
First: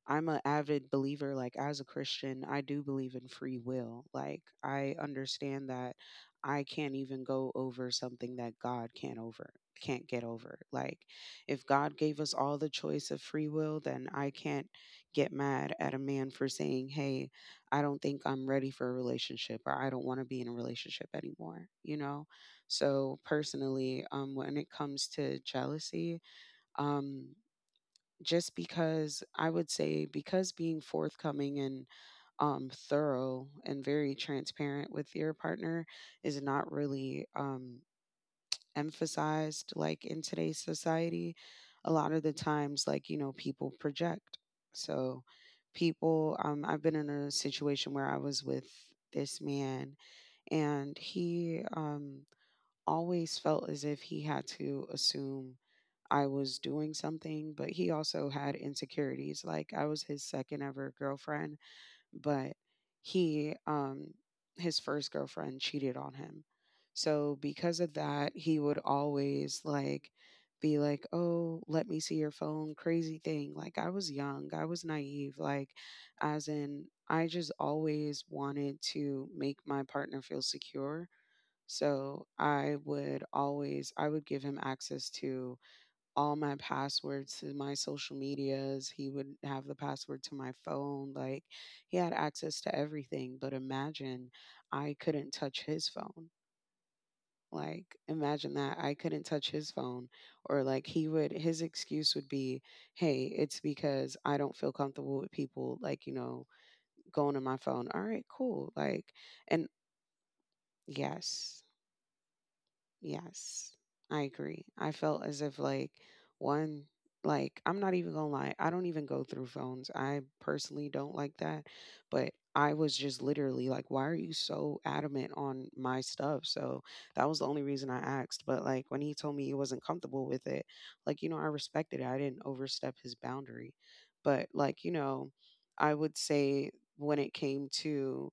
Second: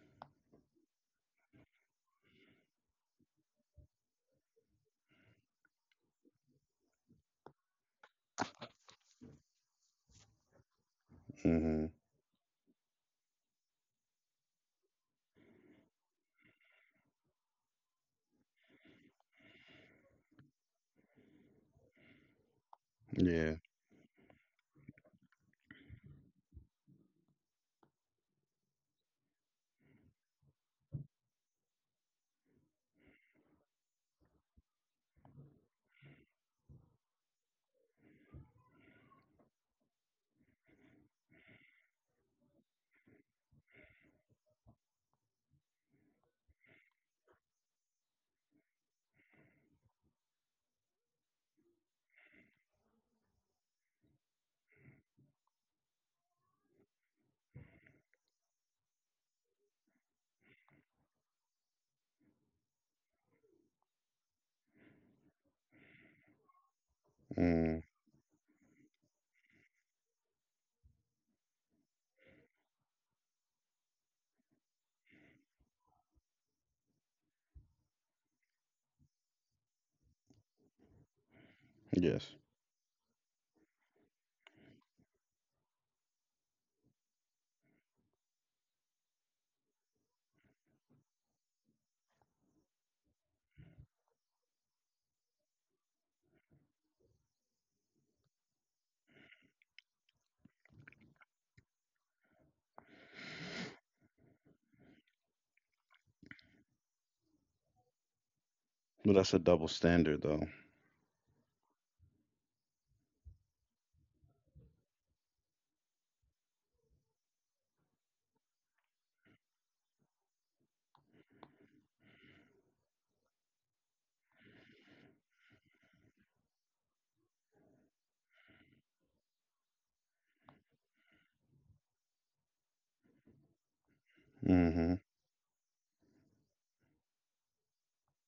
[SPEAKER 1] I'm an avid believer, like as a Christian, I do believe in free will. Like I understand that I can't even go over something that God can't get over. Like if
[SPEAKER 2] Hmm.
[SPEAKER 1] God gave us all the choice of free will, then I can't get mad at a man for saying, hey, I don't think I'm ready for a relationship or I don't want to be in a relationship anymore, you know? So
[SPEAKER 2] Yeah.
[SPEAKER 1] personally, when it comes to jealousy, um just because I would say because being forthcoming and thorough and very transparent with your partner is not really emphasized like in today's society. A lot of the times, like people project. So people, I've been in a situation where I was with this man, and he always felt as if he had to assume I was doing something, but he also had insecurities. Like I was his second ever girlfriend, but he his first girlfriend cheated on him. So because
[SPEAKER 2] Mm.
[SPEAKER 1] of that, he would always like be like, "Oh, let me see your phone." Crazy thing. Like I was young, I was naive, like as in I just always wanted to make my partner feel secure. So
[SPEAKER 2] Yes.
[SPEAKER 1] I would give him access to all my passwords to my social medias. He would have the password to my phone. Like he had access to everything. But imagine I couldn't touch his phone. Like imagine that I couldn't touch his phone. Or like he would, his excuse would be, hey, it's because I don't feel comfortable with people, like, going to my phone. All right, cool. Like,
[SPEAKER 2] Well, that's a
[SPEAKER 1] and
[SPEAKER 2] double standard, though.
[SPEAKER 1] yes. Yes, I agree. I felt as if like one, like I'm not even gonna lie, I don't even go through phones. I personally don't like that, but I was just literally like, why are you so adamant on my stuff? So that was the only reason I asked. But like when he told me he wasn't comfortable with it, like, I respected it. I didn't overstep his boundary. But like, you
[SPEAKER 2] Hmm.
[SPEAKER 1] know, I would say when it came to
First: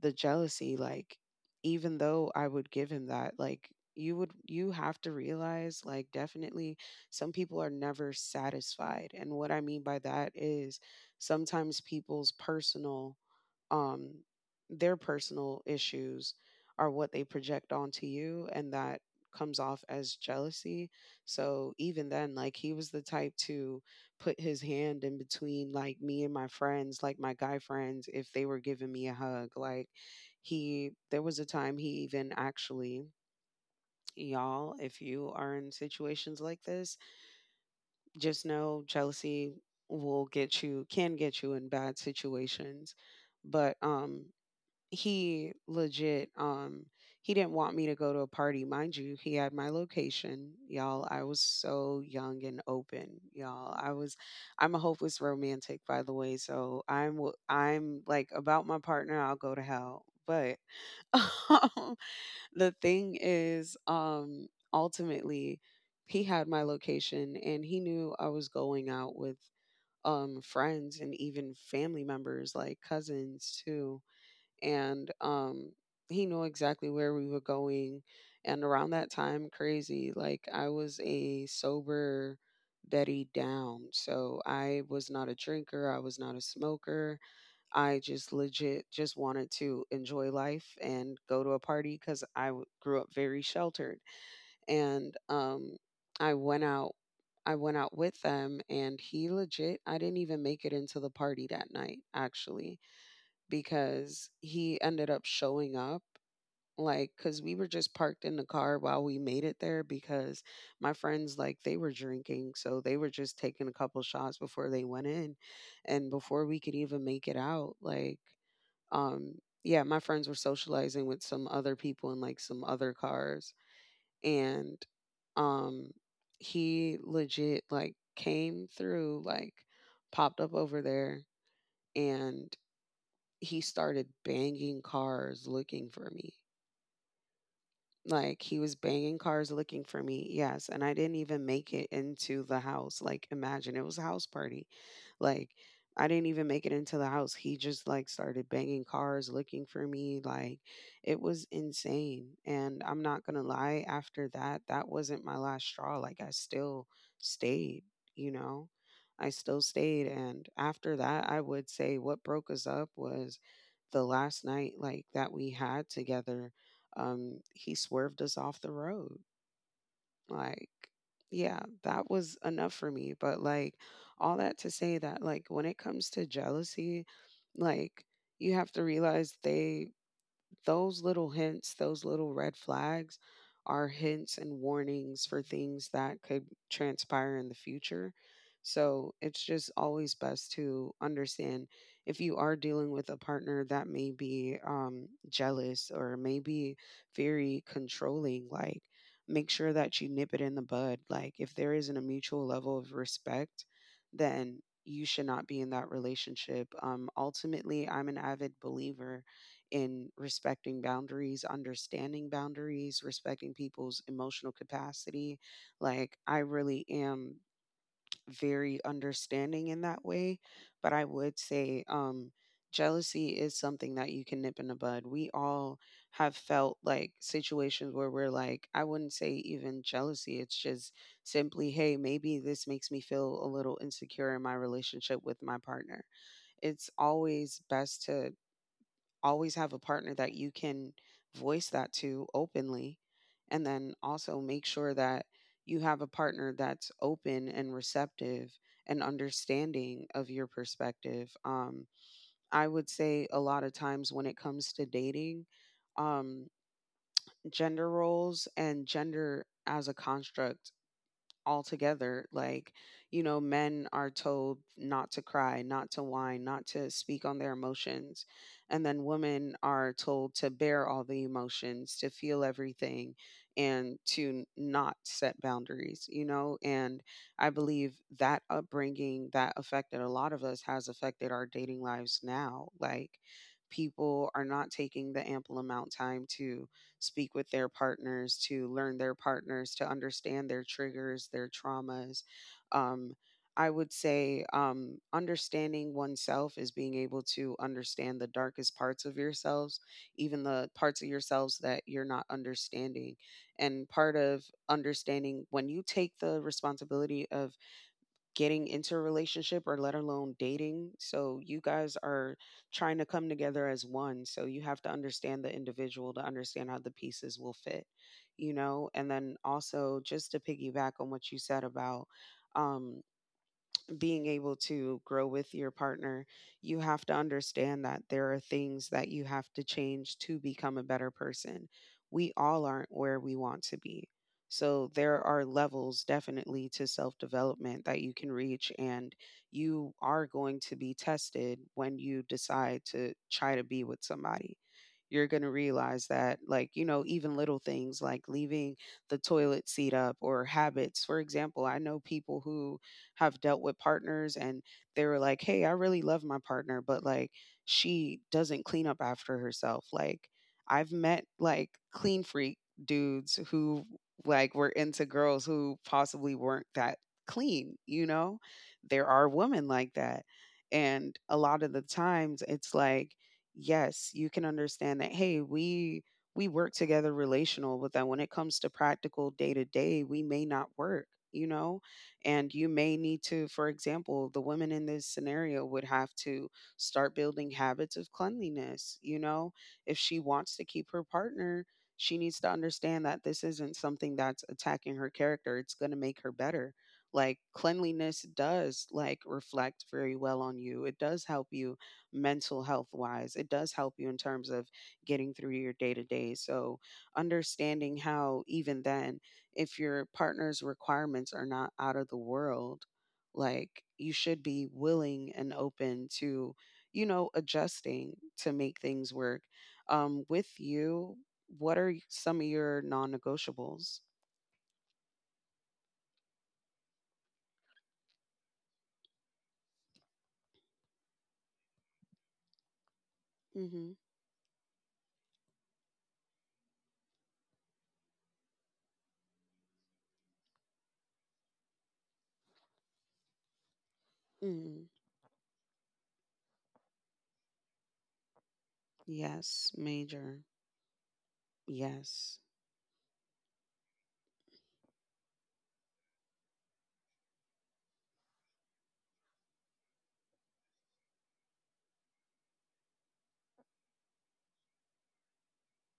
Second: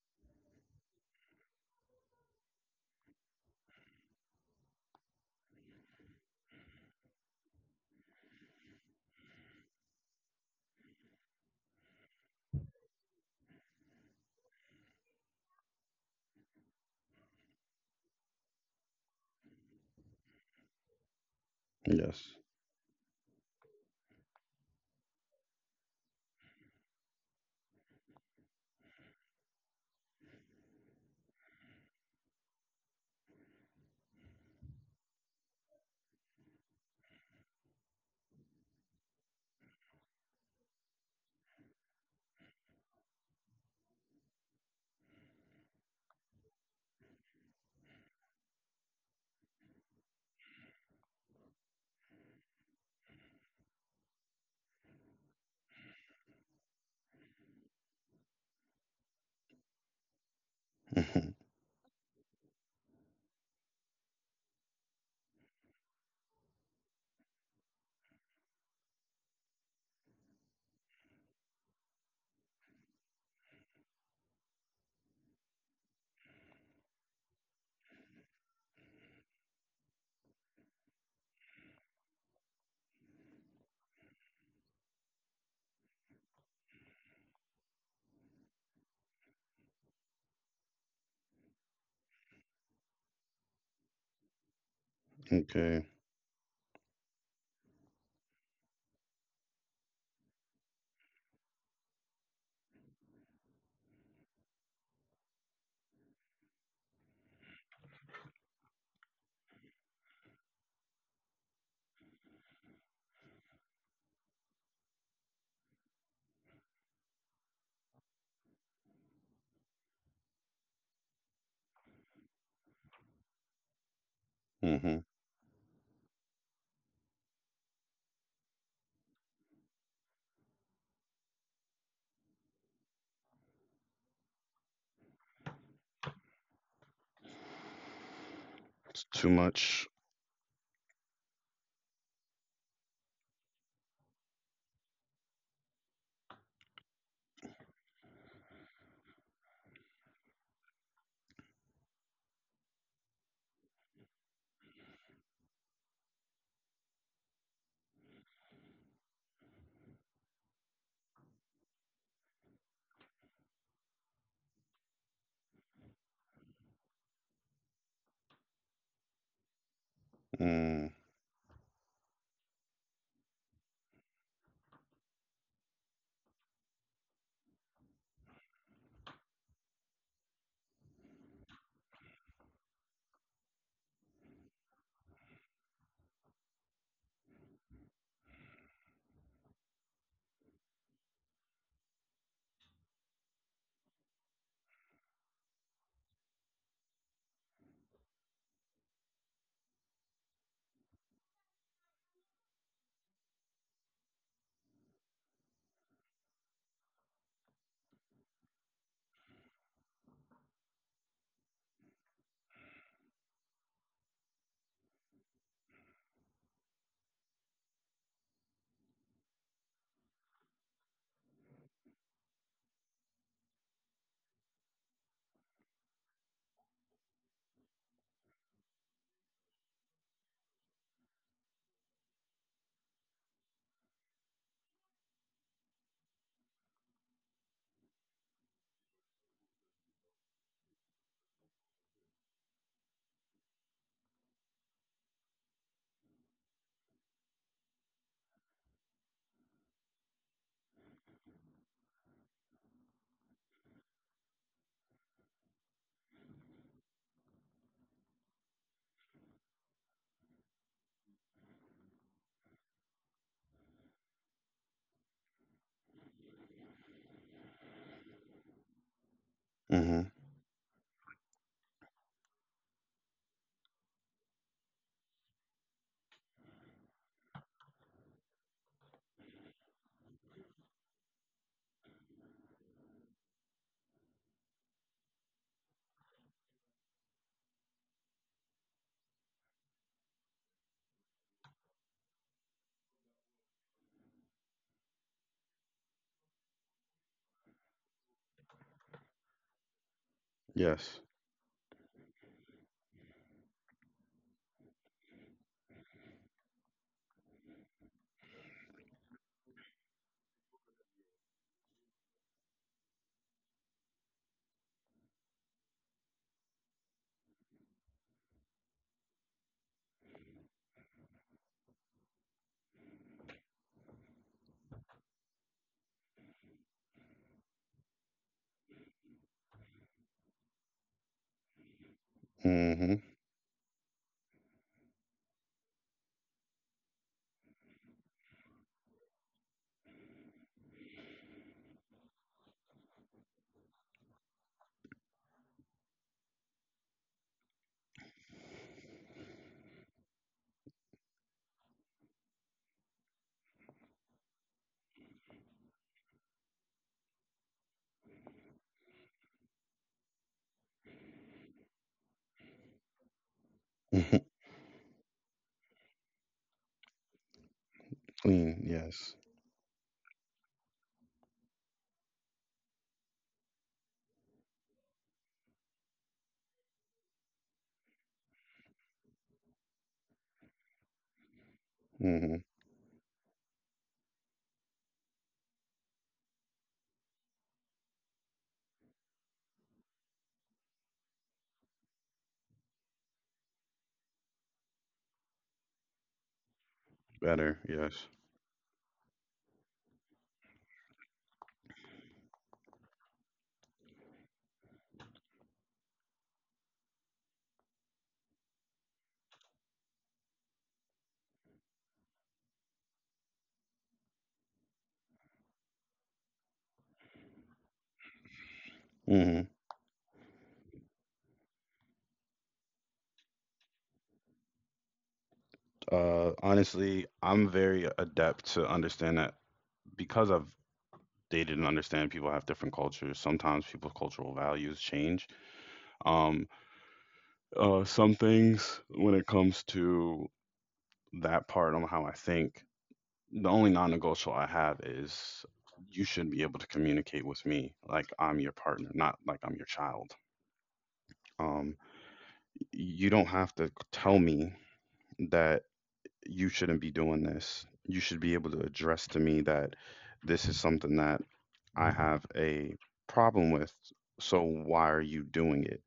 [SPEAKER 1] the jealousy, like, even though I would give him that, like, you have to realize, like, definitely some people are never satisfied. And what I mean by that is sometimes people's personal, um their personal issues, are what they project onto you, and that comes off as jealousy. So even then,
[SPEAKER 2] Yes.
[SPEAKER 1] like, he was the type to put his hand in between, like, me and my friends, like my guy friends, if they were giving me a hug. Like, he, there was a time he even actually, y'all, if you are in situations like this, just know jealousy will get you, can get you in bad situations. But he legit, he didn't want me to go to a party, mind you. He had my location, y'all. I was so young and open, y'all. I'm a hopeless romantic, by the way, so I'm like about my partner. I'll go to hell. But um, the thing is, ultimately, he had my location and he knew I was going out with friends and even family members, like cousins too. And he knew exactly where we were going. And around that time, crazy, like, I was a sober Betty down, so I was not a drinker, I was not a smoker. I just legit just wanted to enjoy life and go to a party because grew up very sheltered. And
[SPEAKER 2] Okay.
[SPEAKER 1] i went out I went out with them, and he legit, I didn't even make it into the party that night, actually, because he ended up showing up. Like, cuz we were just parked in the car while we made it there because my friends, like, they were drinking, so they were just taking a couple shots before they went in. And before we could even make it out, like, um yeah, my friends were socializing with some other people in like some other cars. And
[SPEAKER 2] Hmm.
[SPEAKER 1] um he legit, like, came through, like, popped up over there, and he started banging cars looking for me. Like, he was
[SPEAKER 2] It's
[SPEAKER 1] banging
[SPEAKER 2] too
[SPEAKER 1] cars
[SPEAKER 2] much.
[SPEAKER 1] looking for me. Yes, and I didn't even make it into the house. Like, imagine it was a house party. Like, I didn't even make it into the house. He just like started banging cars looking for me. Like, it was insane. And I'm not going to lie, after that, that wasn't my last straw. Like, I still stayed, you know? I still stayed. And after that, I would say what broke us up was the last night like that we had together, he swerved us off the road. Like,
[SPEAKER 2] Mm.
[SPEAKER 1] yeah, that was enough for me. But, like, all that to say that, like, when it comes to jealousy, like, you have to realize, they, those little hints, those little red flags are hints and warnings for things that could transpire in the future. So it's just always best to understand if you are dealing with a partner that may be jealous or maybe very controlling, like, make sure that you nip it in the bud. Like, if there isn't a mutual level of respect, then you should not be in that relationship. Ultimately, I'm an avid believer in respecting boundaries, understanding boundaries, respecting people's emotional capacity. Like, I really am very understanding in that way. But I would say, jealousy is something that you can nip in the bud. We all have felt like situations where we're like, I wouldn't say even jealousy, it's just simply, hey, maybe this makes me feel a little insecure in my relationship with my partner. It's always best to always have a partner that you can voice that to openly. And then also make sure that you have a partner that's open and receptive and understanding of your perspective. I would say a lot of times when it comes to dating, um, gender roles and gender as a construct altogether. Like, you know, men are told not to cry, not to whine, not to speak on their emotions. And then women are
[SPEAKER 2] Hmm.
[SPEAKER 1] told to bear all the emotions, to feel everything, and to not set boundaries, you know? And I believe that upbringing that affected a lot of us has affected our dating lives now. Like, people are not taking the ample amount time to speak with their partners, to learn their partners, to understand their triggers, their traumas. Um, I would say, understanding oneself is being able to understand the darkest parts of yourselves, even the
[SPEAKER 2] Yes.
[SPEAKER 1] parts of yourselves that you're not understanding. And part of understanding when you take the responsibility of getting into a relationship, or let alone dating. So you guys are trying to come together as one. So you have to understand the individual to understand how the pieces will fit, you know? And then also just to piggyback on what you said about, um being able to grow with your partner, you have to understand that there are things that you have to change to become a better person. We all aren't
[SPEAKER 2] Hmm.
[SPEAKER 1] where we want to be. So there are levels, definitely, to self-development that you can reach, and you are going to be tested when you decide to try to be with somebody. You're going to realize that like, even little things like leaving the toilet seat up or habits. For example, I know people who have dealt with partners and they were like, "Hey, I really love my partner, but like she doesn't clean up after herself." Like I've met like clean freak dudes who like were into girls who possibly weren't that clean, you know?
[SPEAKER 2] Clean.
[SPEAKER 1] There
[SPEAKER 2] Yes.
[SPEAKER 1] are women like that. And a lot of the times it's like, yes, you can understand that, hey, we work together relational, but then when it comes to practical day to day, we may not work, you know?
[SPEAKER 2] Hmm.
[SPEAKER 1] And you may need to, for example, the women in this scenario would have to start building habits of cleanliness. If she wants to keep her partner, she needs to understand that this isn't something that's attacking her character. It's going to make her better. Like
[SPEAKER 2] Better. Yes.
[SPEAKER 1] cleanliness does like reflect very well on you. It does help you mental health wise. It does help you in terms of getting through your day to day. So understanding how even then if your partner's requirements are not out of the world, like you should be willing and open to, adjusting to make things
[SPEAKER 2] Hmm.
[SPEAKER 1] work. With you, what are some of your non negotiables?
[SPEAKER 2] Honestly, I'm very adept to understand that because I've dated and understand people have different cultures. Sometimes people's
[SPEAKER 1] Mm-hmm.
[SPEAKER 2] cultural values change. Um, some things when it comes to that part on how I think, the only non-negotiable I have
[SPEAKER 1] Hmm.
[SPEAKER 2] is you should be able to communicate with me like I'm your partner, not like I'm your
[SPEAKER 1] Yes,
[SPEAKER 2] child.
[SPEAKER 1] major.
[SPEAKER 2] Um,
[SPEAKER 1] Yes.
[SPEAKER 2] you don't have to tell me that you shouldn't be doing this. You should be able to address to me that this is something that I have a problem with. So why are you doing it?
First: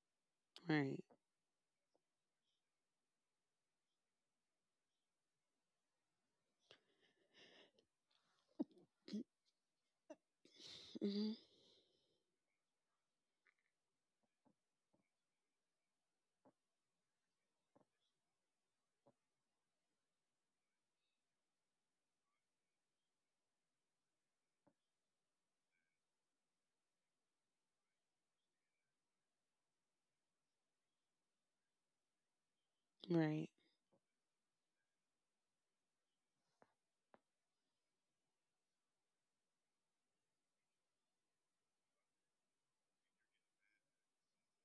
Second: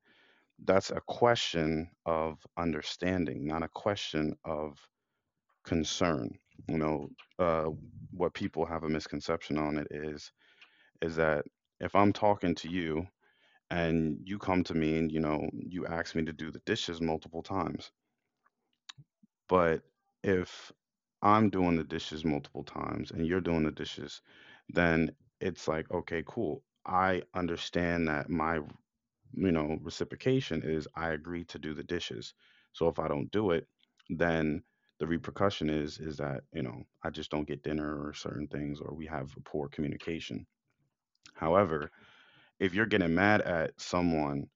[SPEAKER 2] That's
[SPEAKER 1] Right.
[SPEAKER 2] a question of understanding, not a question of concern. You know, uh, what people have a misconception on it is
[SPEAKER 1] hmm.
[SPEAKER 2] is that if I'm talking to you and you come to me and you know you ask me to do the dishes multiple times. But if I'm doing the dishes multiple times and you're doing the dishes, then it's like, okay, cool. I understand that my, you know, reciprocation is I agree to do the dishes. So if I
[SPEAKER 1] Right.
[SPEAKER 2] don't do it, then the repercussion is that, you know, I just don't get dinner or certain things or we have poor communication. However, if you're getting mad at someone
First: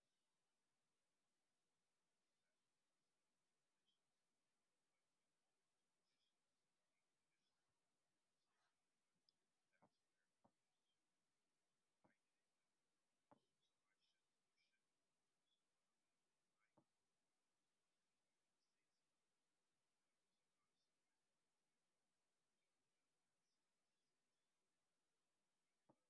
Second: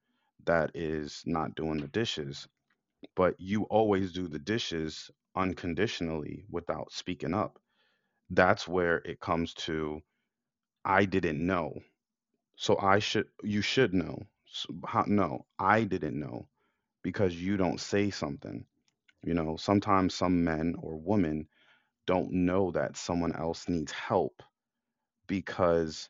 [SPEAKER 2] that is not doing the dishes, but you always do the dishes unconditionally without speaking up. That's where it comes to I didn't know. So I should you should know. How, no, I didn't know because you don't say something. You know, sometimes some men or women don't know that someone else needs help because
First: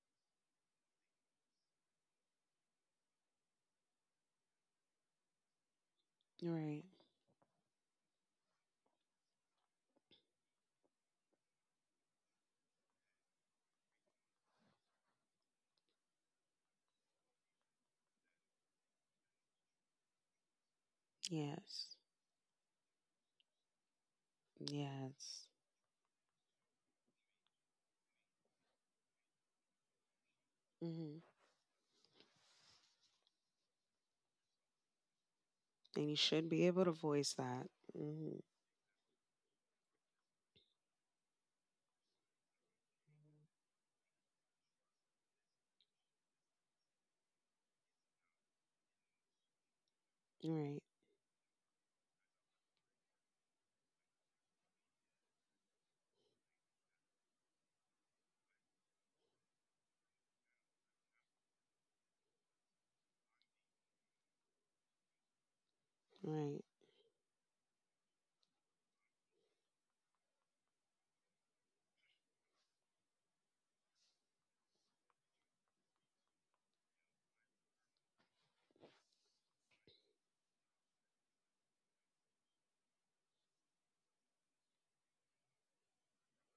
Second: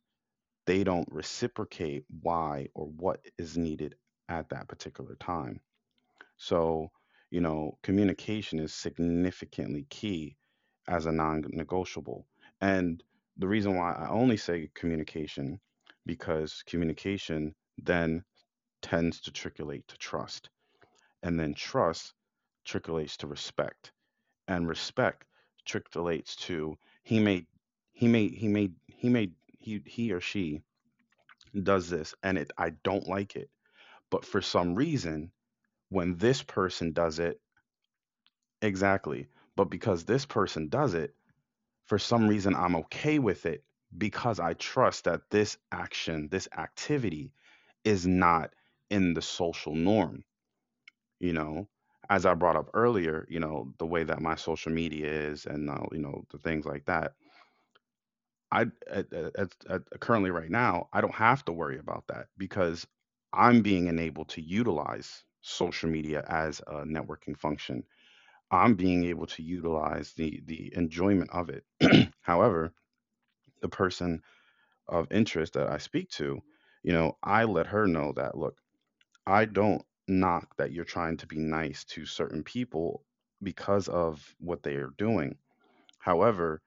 [SPEAKER 2] they don't reciprocate why or what is needed at that particular time.
[SPEAKER 1] Right.
[SPEAKER 2] So, you know, communication is significantly key as a non-negotiable. And the reason why I only say communication because communication then tends to triculate to trust, and then
[SPEAKER 1] Yes.
[SPEAKER 2] trust trickulates to respect, and respect
[SPEAKER 1] Yes.
[SPEAKER 2] trickulates to he may he may he or she
[SPEAKER 1] Hmm.
[SPEAKER 2] does this and it I don't like it, but for some reason when
[SPEAKER 1] And you
[SPEAKER 2] this
[SPEAKER 1] should be
[SPEAKER 2] person
[SPEAKER 1] able to
[SPEAKER 2] does it.
[SPEAKER 1] voice that. Hmm.
[SPEAKER 2] Exactly. But because this person does it, for some reason I'm okay with it because I trust that this action, this activity is not in the social norm,
[SPEAKER 1] Right.
[SPEAKER 2] you know? As I brought up earlier, you know, the way that my social media is and you know, the things like that. I at, at, at, currently right now, I don't have to worry about that because I'm being enabled to utilize social media as a
[SPEAKER 1] Right.
[SPEAKER 2] networking function. I'm being able to utilize the enjoyment of it. However, the person of interest that I speak to, you know, I let her know that look, I don't knock that you're trying to be nice to certain people because of what they are doing. However,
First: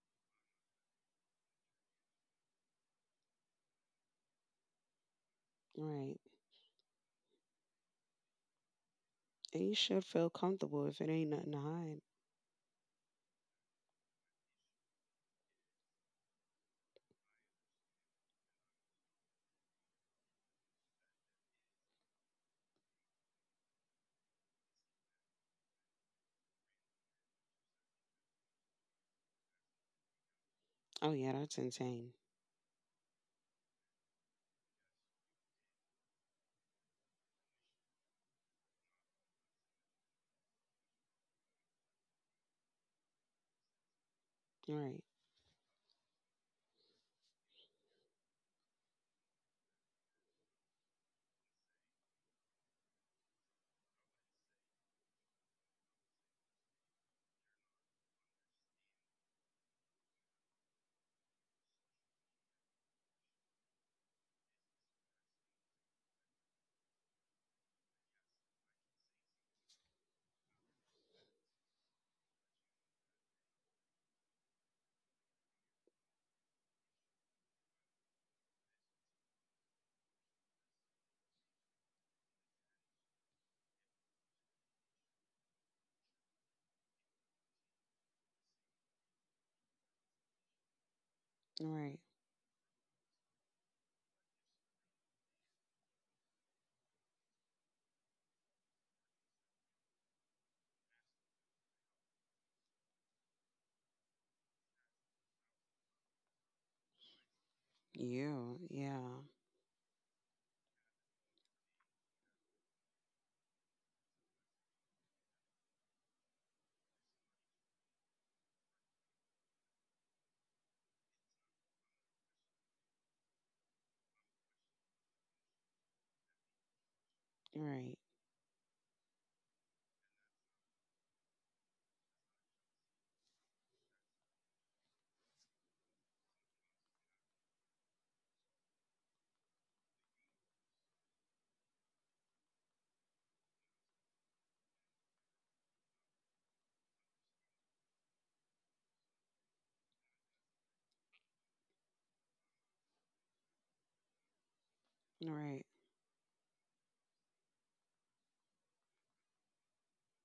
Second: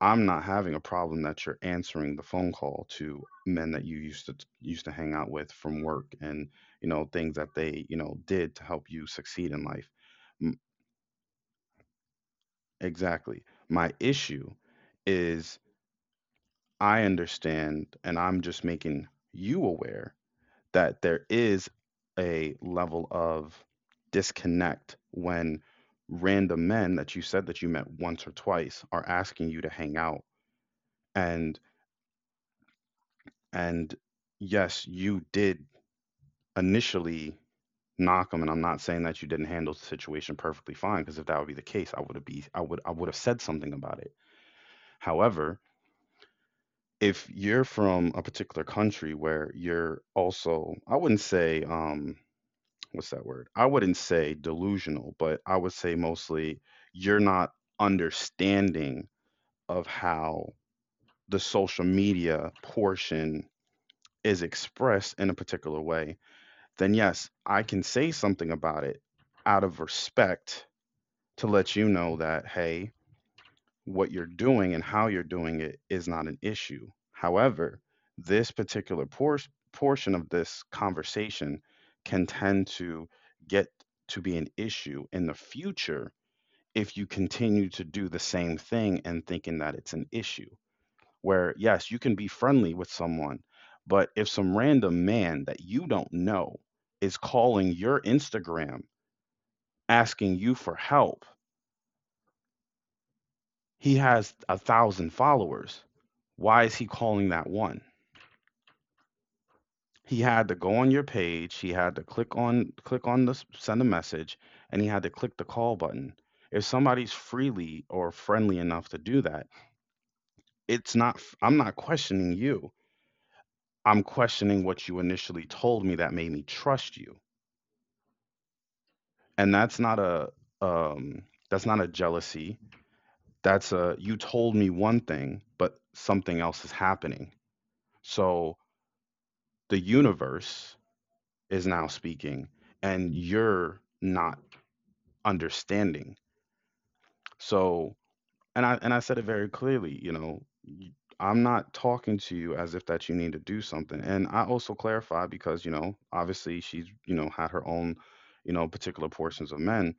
[SPEAKER 2] I'm not having a problem that you're answering the phone call to men that you used to used to hang out with from work
[SPEAKER 1] Right.
[SPEAKER 2] and you know things that they you know did to help you
[SPEAKER 1] And you
[SPEAKER 2] succeed
[SPEAKER 1] should
[SPEAKER 2] in
[SPEAKER 1] feel
[SPEAKER 2] life.
[SPEAKER 1] comfortable if it ain't nothing to hide.
[SPEAKER 2] Exactly. My issue is I understand and I'm just making you aware that there is a level of disconnect when random men that you said that you met once or twice are asking you to hang out
[SPEAKER 1] Oh yeah, that's
[SPEAKER 2] and
[SPEAKER 1] insane.
[SPEAKER 2] and yes, you did initially knock them and I'm not saying that you didn't handle the situation perfectly fine because if that would be the case, I would have said something about it.
[SPEAKER 1] Right.
[SPEAKER 2] However, if you're from a particular country where you're also, I wouldn't say, what's that word? I wouldn't say delusional, but I would say mostly you're not understanding of how the social media portion is expressed in a particular way, then yes, I can say something about it out of respect to let you know that, hey, what you're doing and how you're doing it is not an issue. However, this particular portion of this conversation can tend to get to be an issue in the future if you continue to do the same thing and thinking that it's an issue. Where, yes, you
[SPEAKER 1] Right.
[SPEAKER 2] can be friendly with someone, but if some random man that you don't know is calling your Instagram asking you for help, he has 1,000 followers. Why is he calling that one?
[SPEAKER 1] You. Yeah.
[SPEAKER 2] He had to go on your page. He had to click on the send a message, and he had to click the call button. If somebody's freely or friendly enough to do that, it's not. I'm not questioning you. I'm questioning what you initially told me that made me trust you,
[SPEAKER 1] Right.
[SPEAKER 2] and um, that's not a jealousy. That's a you told me one thing, but something else is happening. So the universe is now speaking and you're not understanding. So and I said it very clearly, you know, y- I'm not talking to you as if that you need to do something and I also clarify
[SPEAKER 1] Right.
[SPEAKER 2] because you know obviously she's you know had her own you know particular portions of men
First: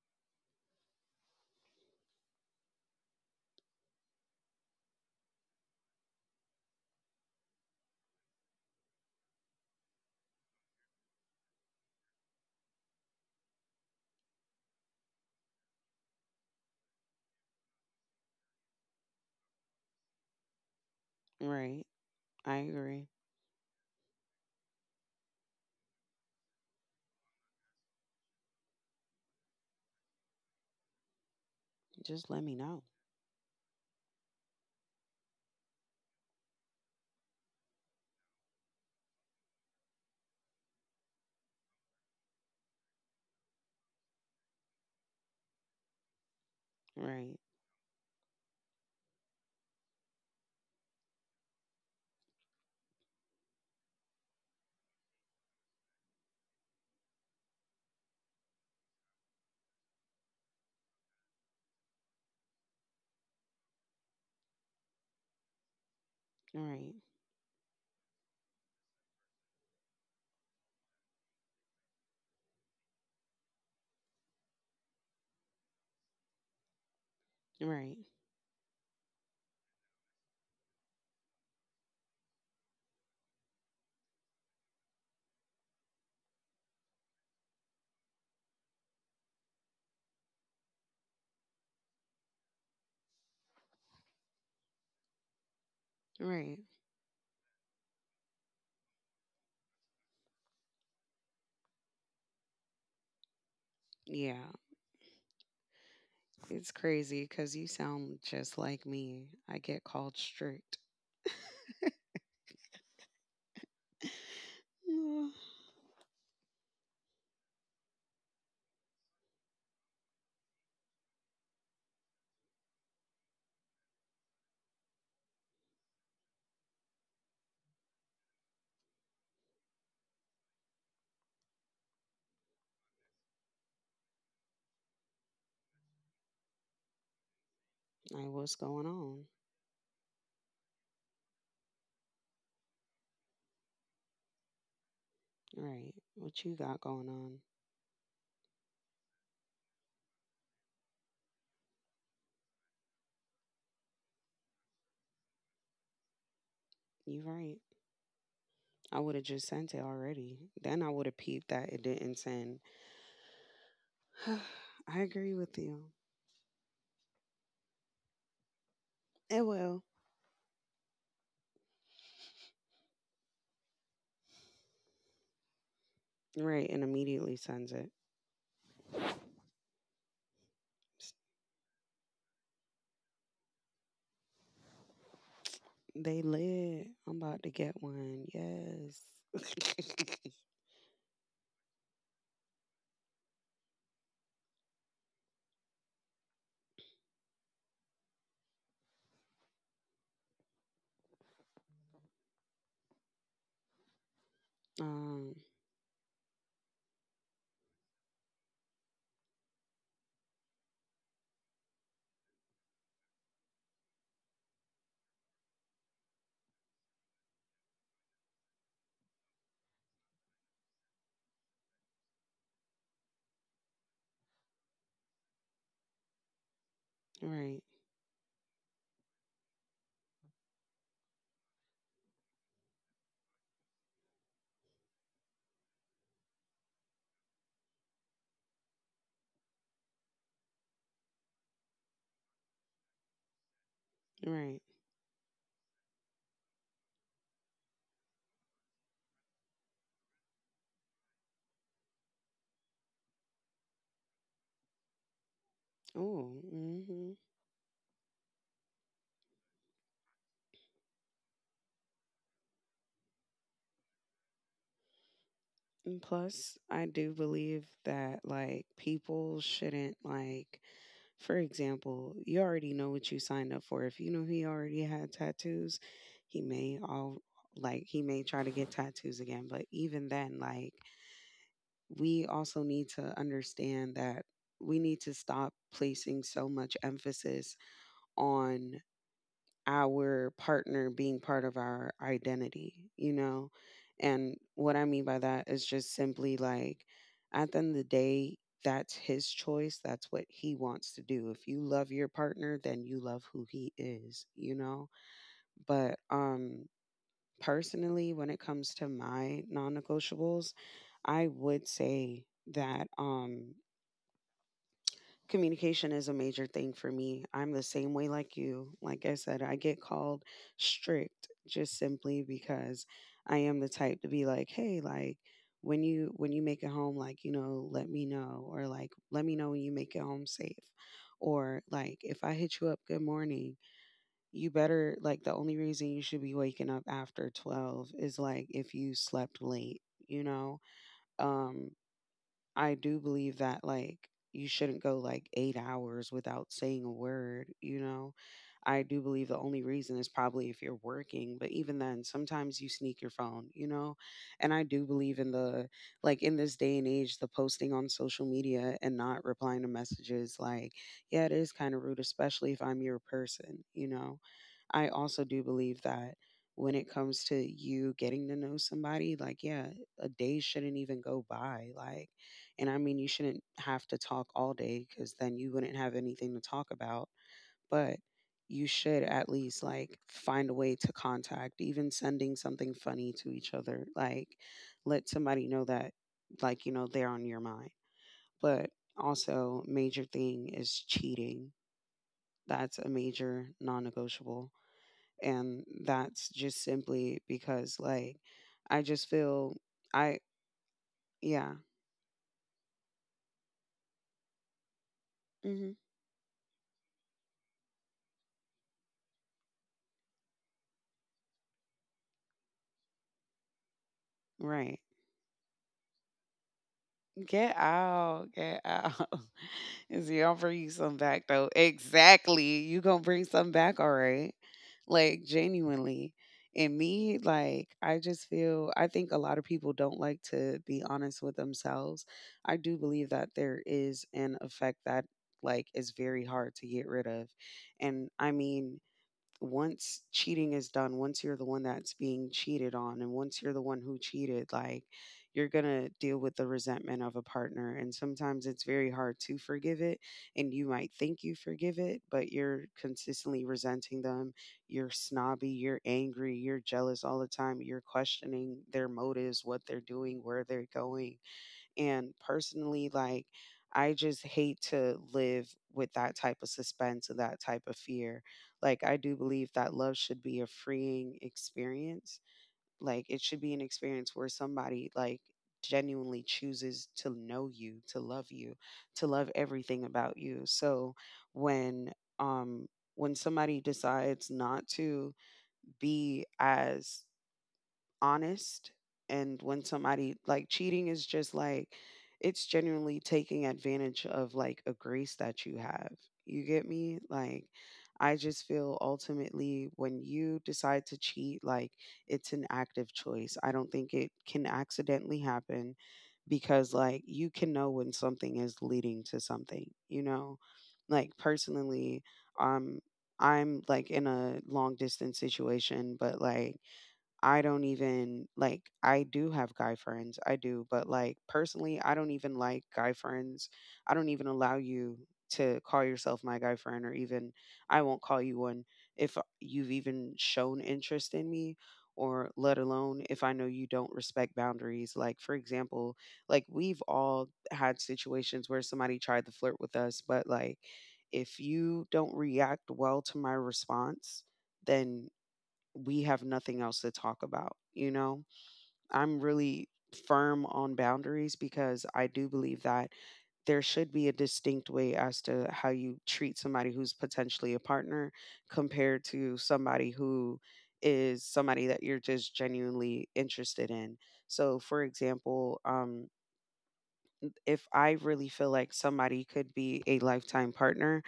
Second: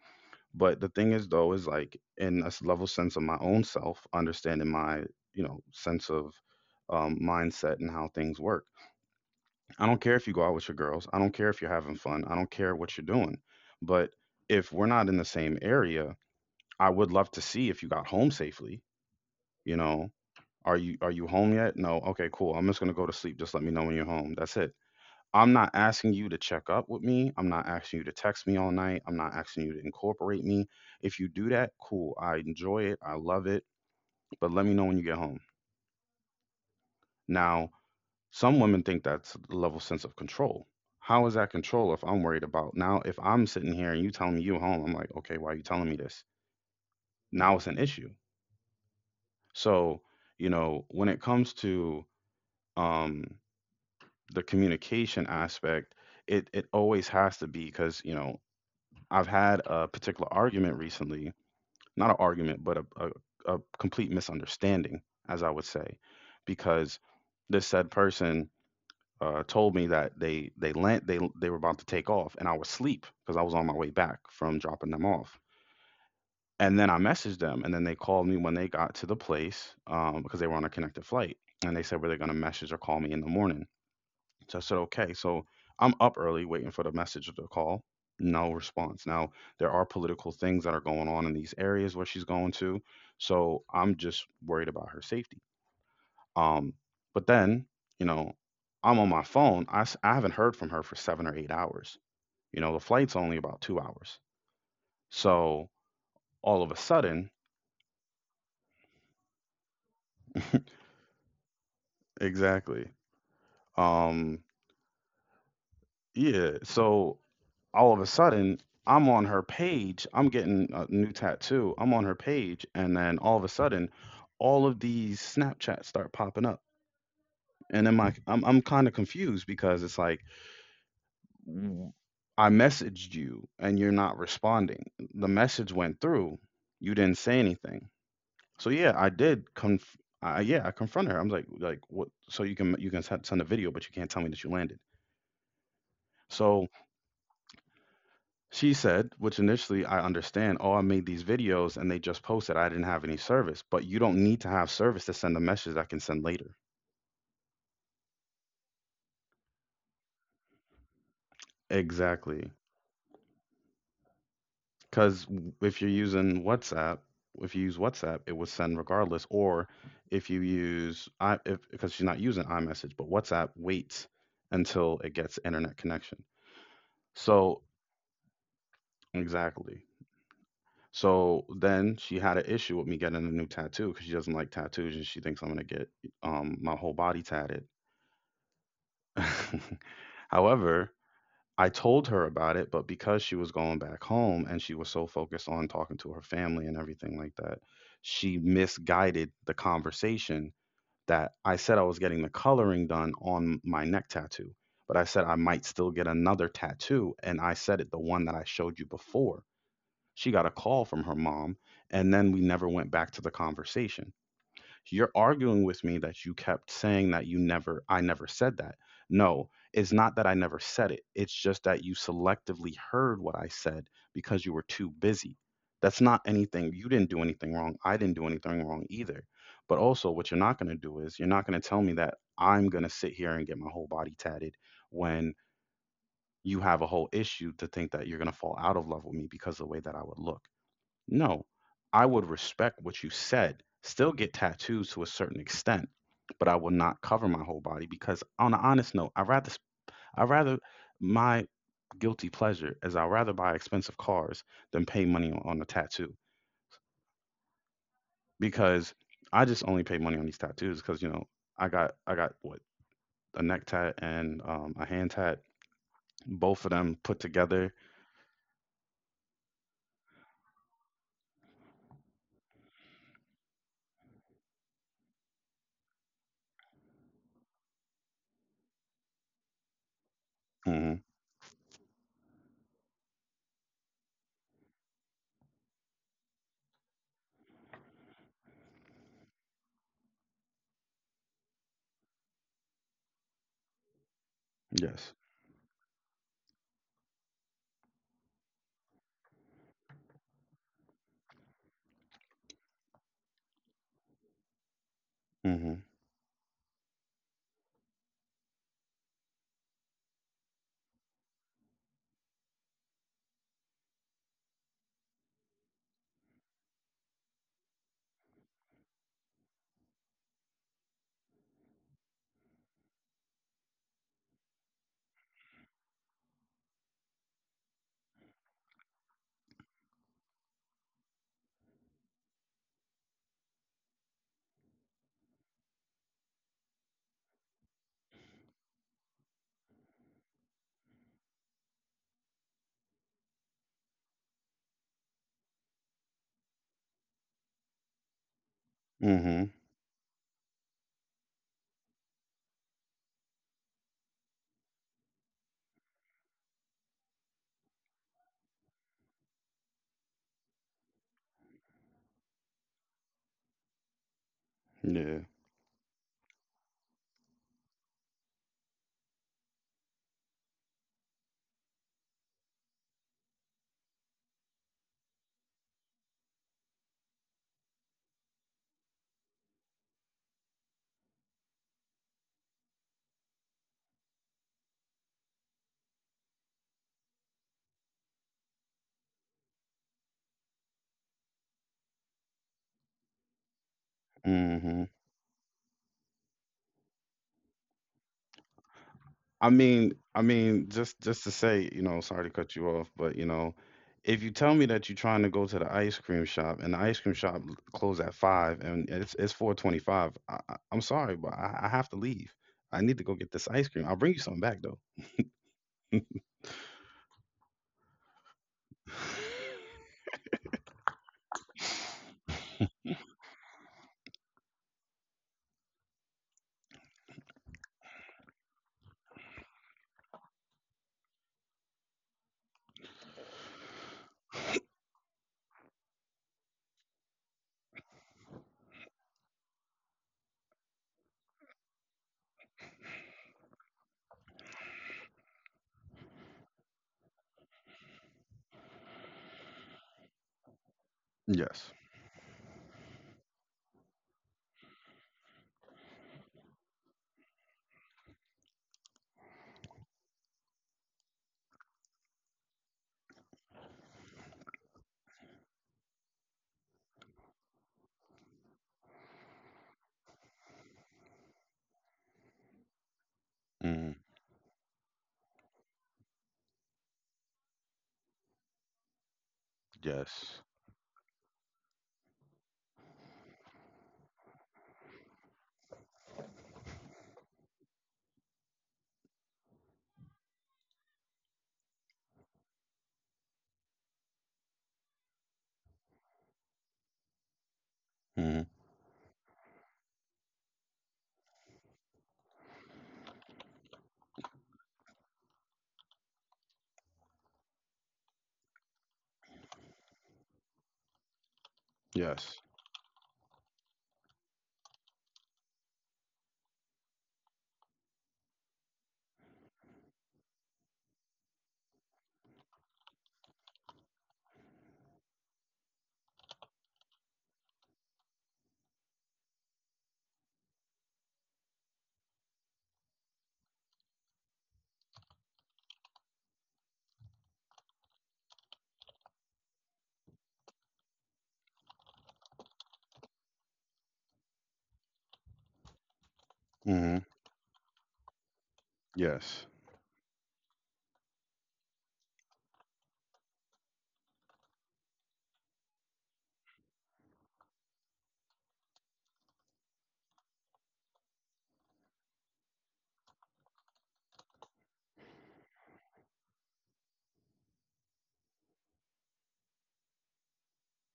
[SPEAKER 2] but the thing is though is like in a level sense of my own self understanding my you know sense of mindset and how things work. I don't care if you go out with your girls. I don't care if you're having fun. I don't care what you're doing. But if we're not in the same area, I would love to see if you got home safely. You know, are you home
[SPEAKER 1] Right.
[SPEAKER 2] yet? No. Okay,
[SPEAKER 1] I
[SPEAKER 2] cool. I'm just
[SPEAKER 1] agree.
[SPEAKER 2] gonna go to sleep. Just let me know when you're home. That's it. I'm not asking you to check up with me. I'm not asking you to text me all night. I'm not asking you to incorporate me. If you do that,
[SPEAKER 1] Just
[SPEAKER 2] cool.
[SPEAKER 1] let me
[SPEAKER 2] I
[SPEAKER 1] know.
[SPEAKER 2] enjoy it. I love it. But let me know when you get home. Now, some women think that's a level sense of control. How is that control if I'm worried about now, if I'm sitting here and you telling me you home, I'm like, okay, why are you telling me this?
[SPEAKER 1] Right.
[SPEAKER 2] Now it's an issue. So, you know, when it comes to um the communication aspect, it always has to be because, you know, I've had a particular argument recently, not an argument, but a complete misunderstanding, as I would say,
[SPEAKER 1] Right.
[SPEAKER 2] because this said person told me that they land they were about to take off, and I was asleep because I was on my way back from dropping them off. And then I messaged
[SPEAKER 1] Right.
[SPEAKER 2] them, and then they called me when they got to the place because they were on a connected flight, and they said were they going to message or call me in the morning. So I said okay. So I'm up early waiting for the message or the call. No response. Now there are political things that are going on in these areas where she's going to, so I'm just worried about her safety.
[SPEAKER 1] Right.
[SPEAKER 2] Um, but then, you know, I'm on my phone. I haven't heard from her for 7 or 8 hours. You know, the flight's only about two
[SPEAKER 1] Yeah.
[SPEAKER 2] hours. So
[SPEAKER 1] It's crazy
[SPEAKER 2] all of a
[SPEAKER 1] because you
[SPEAKER 2] sudden,
[SPEAKER 1] sound just like me. I get called strict.
[SPEAKER 2] exactly. Um,
[SPEAKER 1] Mm.
[SPEAKER 2] yeah. So all of a sudden, I'm on her page. I'm getting a new tattoo. I'm on her page, and then all of a sudden, all of these Snapchats start popping up. And then I'm kind of confused because it's like, I messaged you and you're not responding. The message went through. You didn't say anything.
[SPEAKER 1] Like, what's
[SPEAKER 2] So
[SPEAKER 1] going
[SPEAKER 2] yeah,
[SPEAKER 1] on?
[SPEAKER 2] yeah, I confronted her. I'm like what, so you can send a video but you can't tell me that you landed.
[SPEAKER 1] Right. What you
[SPEAKER 2] So
[SPEAKER 1] got going on?
[SPEAKER 2] she said, which initially I understand, oh, I made these videos and they just posted. I didn't have any service, but you don't need to have service to send a message that I can send later.
[SPEAKER 1] You right. I would have just sent it already. Then I would have peeped that it didn't
[SPEAKER 2] Exactly.
[SPEAKER 1] send. I
[SPEAKER 2] Because
[SPEAKER 1] agree
[SPEAKER 2] if
[SPEAKER 1] with
[SPEAKER 2] you're
[SPEAKER 1] you.
[SPEAKER 2] using WhatsApp, if you use WhatsApp, it would send regardless.
[SPEAKER 1] Eh,
[SPEAKER 2] Or
[SPEAKER 1] well,
[SPEAKER 2] if you use I, if, because she's not using iMessage, but WhatsApp waits until it gets internet connection.
[SPEAKER 1] right, and immediately
[SPEAKER 2] So
[SPEAKER 1] sends it.
[SPEAKER 2] exactly.
[SPEAKER 1] S-
[SPEAKER 2] So then she had an issue with me getting a new tattoo because she doesn't like tattoos and she thinks I'm gonna get
[SPEAKER 1] They
[SPEAKER 2] my whole
[SPEAKER 1] lit.
[SPEAKER 2] body
[SPEAKER 1] I'm
[SPEAKER 2] tatted.
[SPEAKER 1] about to get one. Yes.
[SPEAKER 2] However, I told her about it, but because she was going back home and she was so focused on talking to her family and everything like that, she misguided the conversation that I said I was getting the coloring done on my neck tattoo, but I said I
[SPEAKER 1] um.
[SPEAKER 2] might still get another tattoo. And I said it, the one that I showed you before. She got a call from her mom, and then we never went back to the conversation. You're arguing with me that you kept saying that you never, I never said that. No, it's not that I never said it. It's just that you selectively heard what I said because you were too busy. That's not anything. You didn't do anything
[SPEAKER 1] Right.
[SPEAKER 2] wrong. I didn't do anything wrong either. But also, what you're not going to do is you're not going to tell me that I'm going to sit here and get my whole body tatted when you have a whole issue to think that you're going to fall out of love with me because of the way that I would look. No, I would respect what you said, still get
[SPEAKER 1] Right.
[SPEAKER 2] tattoos to a certain extent, but I will not cover my whole body because on an honest note, I rather my guilty pleasure is I rather buy expensive cars than pay money on a
[SPEAKER 1] Oh.
[SPEAKER 2] tattoo
[SPEAKER 1] Mm-hmm.
[SPEAKER 2] because I just only pay money on these tattoos because you know I got what, a neck tat and a hand
[SPEAKER 1] And
[SPEAKER 2] tat,
[SPEAKER 1] plus, I do
[SPEAKER 2] both of them
[SPEAKER 1] believe
[SPEAKER 2] put
[SPEAKER 1] that
[SPEAKER 2] together.
[SPEAKER 1] like people shouldn't like. For example, you already know what you signed up for. If you know he already had tattoos, he may all he may try to get tattoos again. But even then, like
[SPEAKER 2] Hmm.
[SPEAKER 1] we also need to understand that we need to stop placing so much emphasis on our partner being part of our identity, you know? And what I mean by that is
[SPEAKER 2] Yes.
[SPEAKER 1] just simply like, at the end of the day, that's his choice. That's what he wants to do. If you love your partner, then you love who he is, you know? But,
[SPEAKER 2] Hmm.
[SPEAKER 1] um, personally, when it comes to my non negotiables, I would say that communication is a major thing for me. I'm the same way like you. Like I said, I get called strict just simply because I am the type to be like, hey, like, when you make it home like let me know, or like let me know when you make it home safe, or like if I hit you up good morning, you better like the only reason you should be waking up after 12 is like if you slept late you know Um, I do believe that like you shouldn't go like 8 hours without saying a word. I do believe the only reason
[SPEAKER 2] Hmm.
[SPEAKER 1] is probably if you're working, but even then sometimes you sneak your phone. And I do believe in the like in this day and age the posting on social media and not replying to messages like yeah, it is kind of rude, especially if I'm your person. I also do
[SPEAKER 2] Yeah.
[SPEAKER 1] believe that when it comes to you getting to know somebody, like, yeah, a day shouldn't even go by. Like, and I mean, you shouldn't have to talk all day because then you wouldn't have anything to talk about. But you should at least like find a way to contact, even sending something funny to each other. Like, let somebody know that, like, they're on your mind. But also, major thing is cheating. That's a major non negotiable.
[SPEAKER 2] Mhm.
[SPEAKER 1] And that's just simply because, like, I just feel I,
[SPEAKER 2] Just
[SPEAKER 1] yeah,
[SPEAKER 2] to say, you know, sorry to cut you off, but you know, if you tell me that you're trying
[SPEAKER 1] hmm,
[SPEAKER 2] to go to the ice cream shop and the ice cream shop l- close at 5 and it's 4:25, I'm sorry, but I have to leave. I need to go get this ice cream. I'll bring you
[SPEAKER 1] right.
[SPEAKER 2] something back though.
[SPEAKER 1] Get out, get out. Is you gonna bring you some back though? Exactly. You gonna bring some back, all right. Like, genuinely. And me, like, I just feel I think a lot of people don't like to be honest with themselves. I do believe that there is an effect that like is very hard to get rid of. And I mean once cheating is done, once you're the one that's being cheated on, and once you're the one who cheated, like you're gonna deal with the resentment of a partner. And sometimes it's very hard to forgive it. And you might think you forgive it,
[SPEAKER 2] Yes.
[SPEAKER 1] but you're consistently resenting them. You're snobby, you're angry, you're jealous all the time. You're questioning their motives, what they're doing, where they're going, and personally, like, I just hate to live with that type of suspense or that type of fear. Like, I do believe that love should be a freeing experience. Like, it should be an experience
[SPEAKER 2] Mm,
[SPEAKER 1] where somebody, like, genuinely chooses to know you, to love everything about you.
[SPEAKER 2] yes.
[SPEAKER 1] So when, um, when somebody decides not to be as honest, and when somebody like cheating is just like it's genuinely taking advantage of like a grace that you have. You get me? Like, I just
[SPEAKER 2] Mm,
[SPEAKER 1] feel ultimately when you decide to cheat, like it's an active choice. I don't think it can accidentally happen because like you can know when something is leading to something, you know? Like, personally,
[SPEAKER 2] yes.
[SPEAKER 1] um I'm like in a long distance situation, but like I don't even like I do have guy friends. I do, but like personally, I don't even like guy friends. I don't even allow you to call yourself my guy friend, or even I won't call you one if you've even shown interest in me, or let alone if I know you don't respect boundaries. Like, for example, like we've all had situations where somebody tried to flirt with us, but like if you don't react well to my response, then we have nothing else to
[SPEAKER 2] Mm,
[SPEAKER 1] talk about, you know? I'm
[SPEAKER 2] yes.
[SPEAKER 1] really firm on boundaries because I do believe that there should be a distinct way as to how you treat somebody who's potentially a partner compared to somebody who is somebody that you're just genuinely interested in. So, for example, if I really feel like somebody could be a lifetime partner,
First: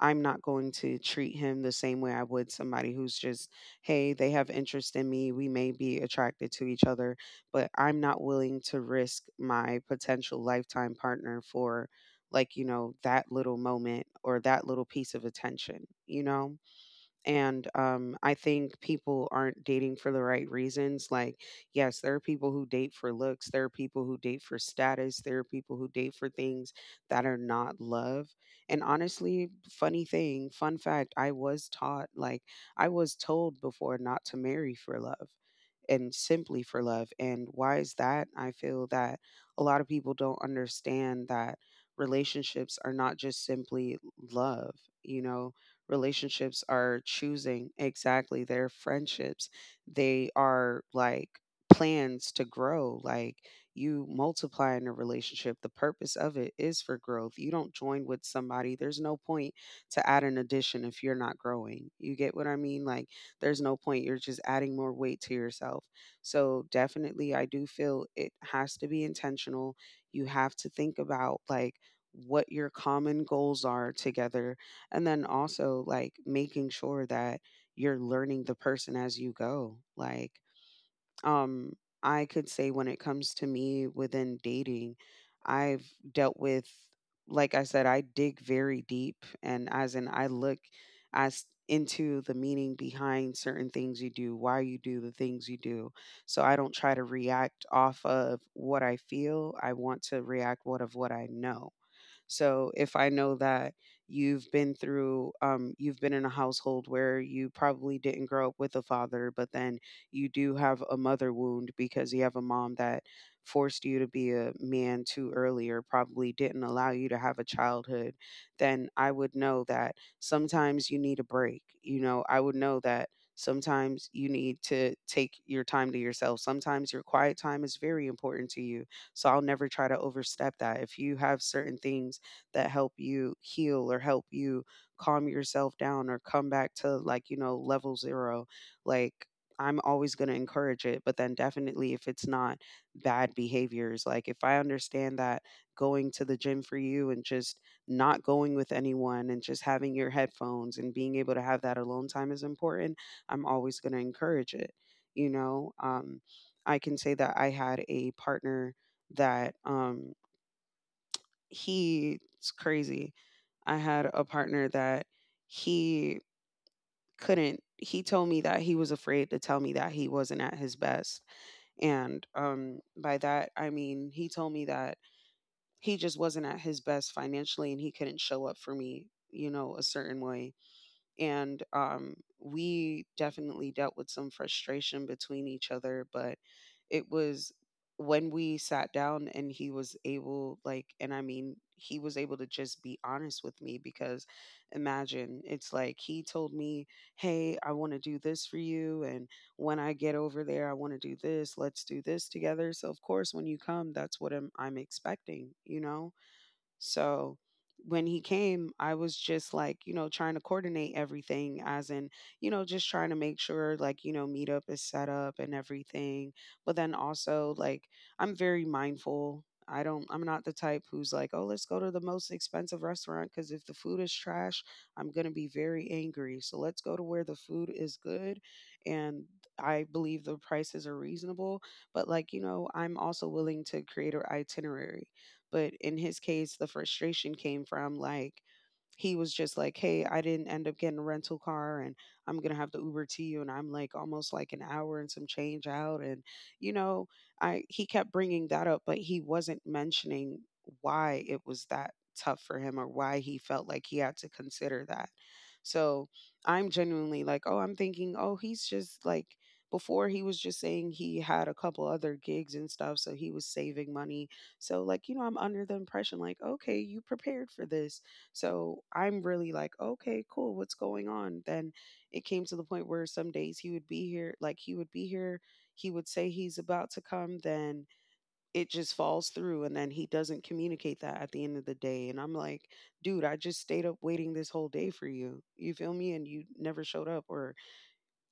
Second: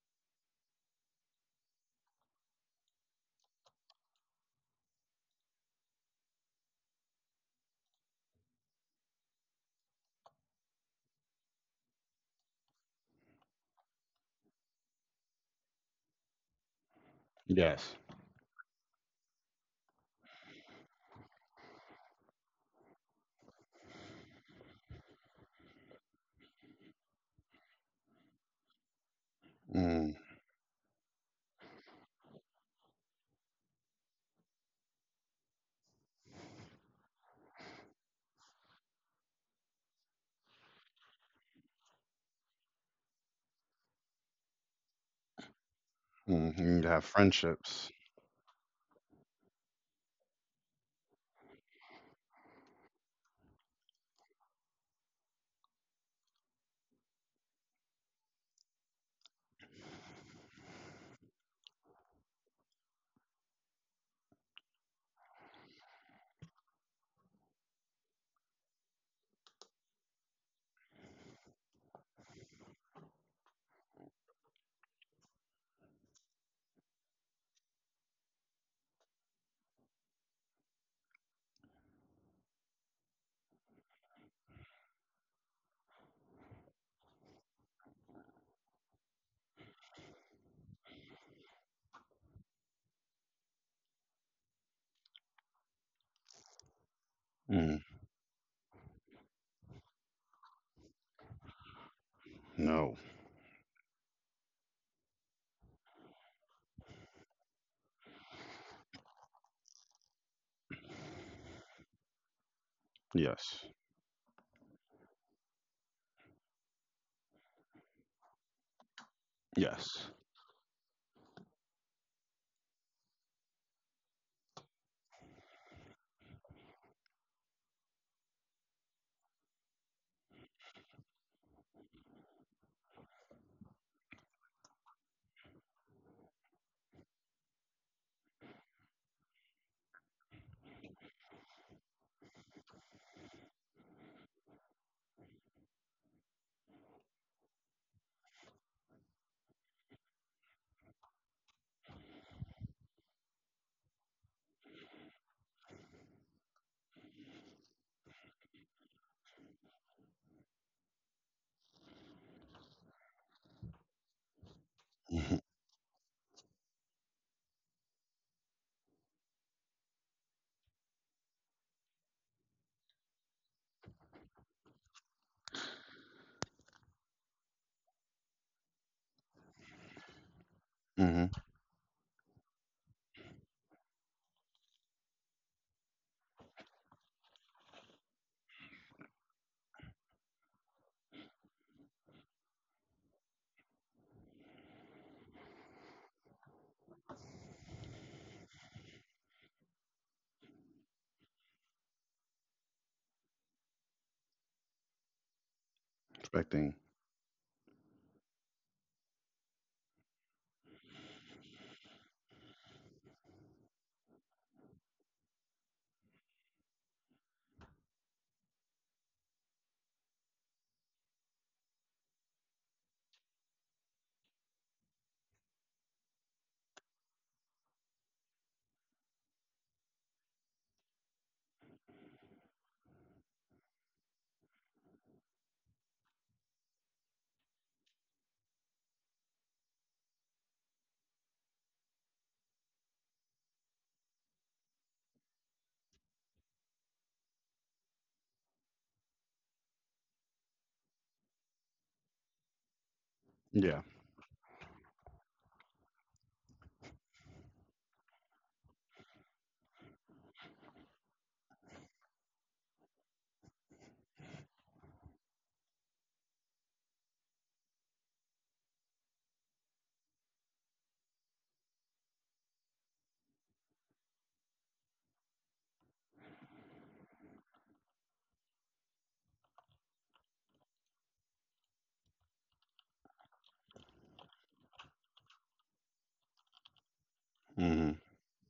[SPEAKER 1] I'm not going to treat him the same way I would somebody who's just, hey, they have interest in me. We may be attracted to each other, but I'm not willing to risk my potential lifetime partner for, like, that little moment or that little piece of attention, you know? and
[SPEAKER 2] Yes.
[SPEAKER 1] um, I think people aren't dating for the right reasons. Like, yes, there are people who date for looks, there are people who date for status, there are people who date for things that are not love. And honestly, funny
[SPEAKER 2] Mm,
[SPEAKER 1] thing, fun fact, I was taught, like, I was told before not to marry for love and simply for love. And why is that? I feel that a lot of people don't understand that relationships are not just simply love, you know
[SPEAKER 2] mm, you
[SPEAKER 1] relationships
[SPEAKER 2] need to have
[SPEAKER 1] are choosing,
[SPEAKER 2] friendships.
[SPEAKER 1] exactly. They're friendships, they are like plans to grow. Like, you multiply in a relationship, the purpose of it is for growth. You don't join with somebody, there's no point to add an addition if you're not growing, you get what I mean. Like, there's no point, you're just adding more weight to yourself. So definitely I do feel it has to be intentional. You have to think about like what your common goals are together, and then also like making sure that you're learning the person as you go. Like, um, I could say when it comes to me within dating, I've dealt with, like I said, I dig very deep. And as in, I look as into the meaning behind certain things you do, why you do the things you do. So I don't try to
[SPEAKER 2] Mm,
[SPEAKER 1] react off of what I feel. I want to react what of what I know. So
[SPEAKER 2] no.
[SPEAKER 1] if I know that you've been in a household where you probably didn't grow up with a father, but then you do have a mother wound because you have a mom that
[SPEAKER 2] Yes.
[SPEAKER 1] forced you to be a man too early or probably didn't allow you to have a childhood, then I would know
[SPEAKER 2] Yes.
[SPEAKER 1] that sometimes you need a break. I would know that sometimes you need to take your time to yourself. Sometimes your quiet time is very important to you. So I'll never try to overstep that. If you have certain things that help you heal or help you calm yourself down or come back to like, you know, level zero. Like, I'm always going to encourage it, but then definitely if it's not bad behaviors, like if I understand that going to the gym for you and just not going with anyone and just having your headphones and being able to have that alone time is important, I'm always going to encourage it. You know, um, I can say that I had a partner that he's crazy. I had a partner that he couldn't he told me that he was afraid to tell me that he wasn't at his best. And by that I mean he told me that he just wasn't at his best financially, and he couldn't show up for me, you know, a certain way.
[SPEAKER 2] Mhm.
[SPEAKER 1] And we definitely dealt with some frustration between each other, but it was when we sat down and he was able like and I mean he was able to just be honest with me. Because imagine, it's like he told me, hey, I want to do this for you, and when I get over there, I want to do this, let's do this together. So of course, when you come, that's what I'm expecting, you know.
[SPEAKER 2] Expecting.
[SPEAKER 1] So when he came, I was just like, you know, trying to coordinate everything, as in, you know, just trying to make sure, like, you know, meetup is set up and everything. But then also, like, I'm very mindful. I'm not the type who's like, oh, let's go to the most expensive restaurant, because if the food is trash, I'm going to be very angry. So let's go to where the food is good. And I believe the prices are reasonable. But, like, you know, I'm also willing to create an itinerary. But in his case, the frustration came from like, he was just like, "Hey, I didn't end up getting a rental car, and I'm gonna have to Uber to you." And I'm like almost like an hour and some change out, and you know, I he kept bringing that up, but he wasn't mentioning why it was that tough for him or why he
[SPEAKER 2] Yeah.
[SPEAKER 1] felt like he had to consider that. So I'm genuinely like, oh, I'm thinking, oh, he's just like before he was just saying he had a couple other gigs and stuff, so he was saving money. So like, you know, I'm under the impression like, okay, you prepared for this. So I'm really like, okay, cool, what's going on? Then it came to the point where some days he would be here, he would say he's about to come, then it just falls through, and then he doesn't communicate that at the end of the day. And I'm like, dude, I just stayed up waiting this whole day for you. You feel me? And you never showed up. Or
[SPEAKER 2] Mhm.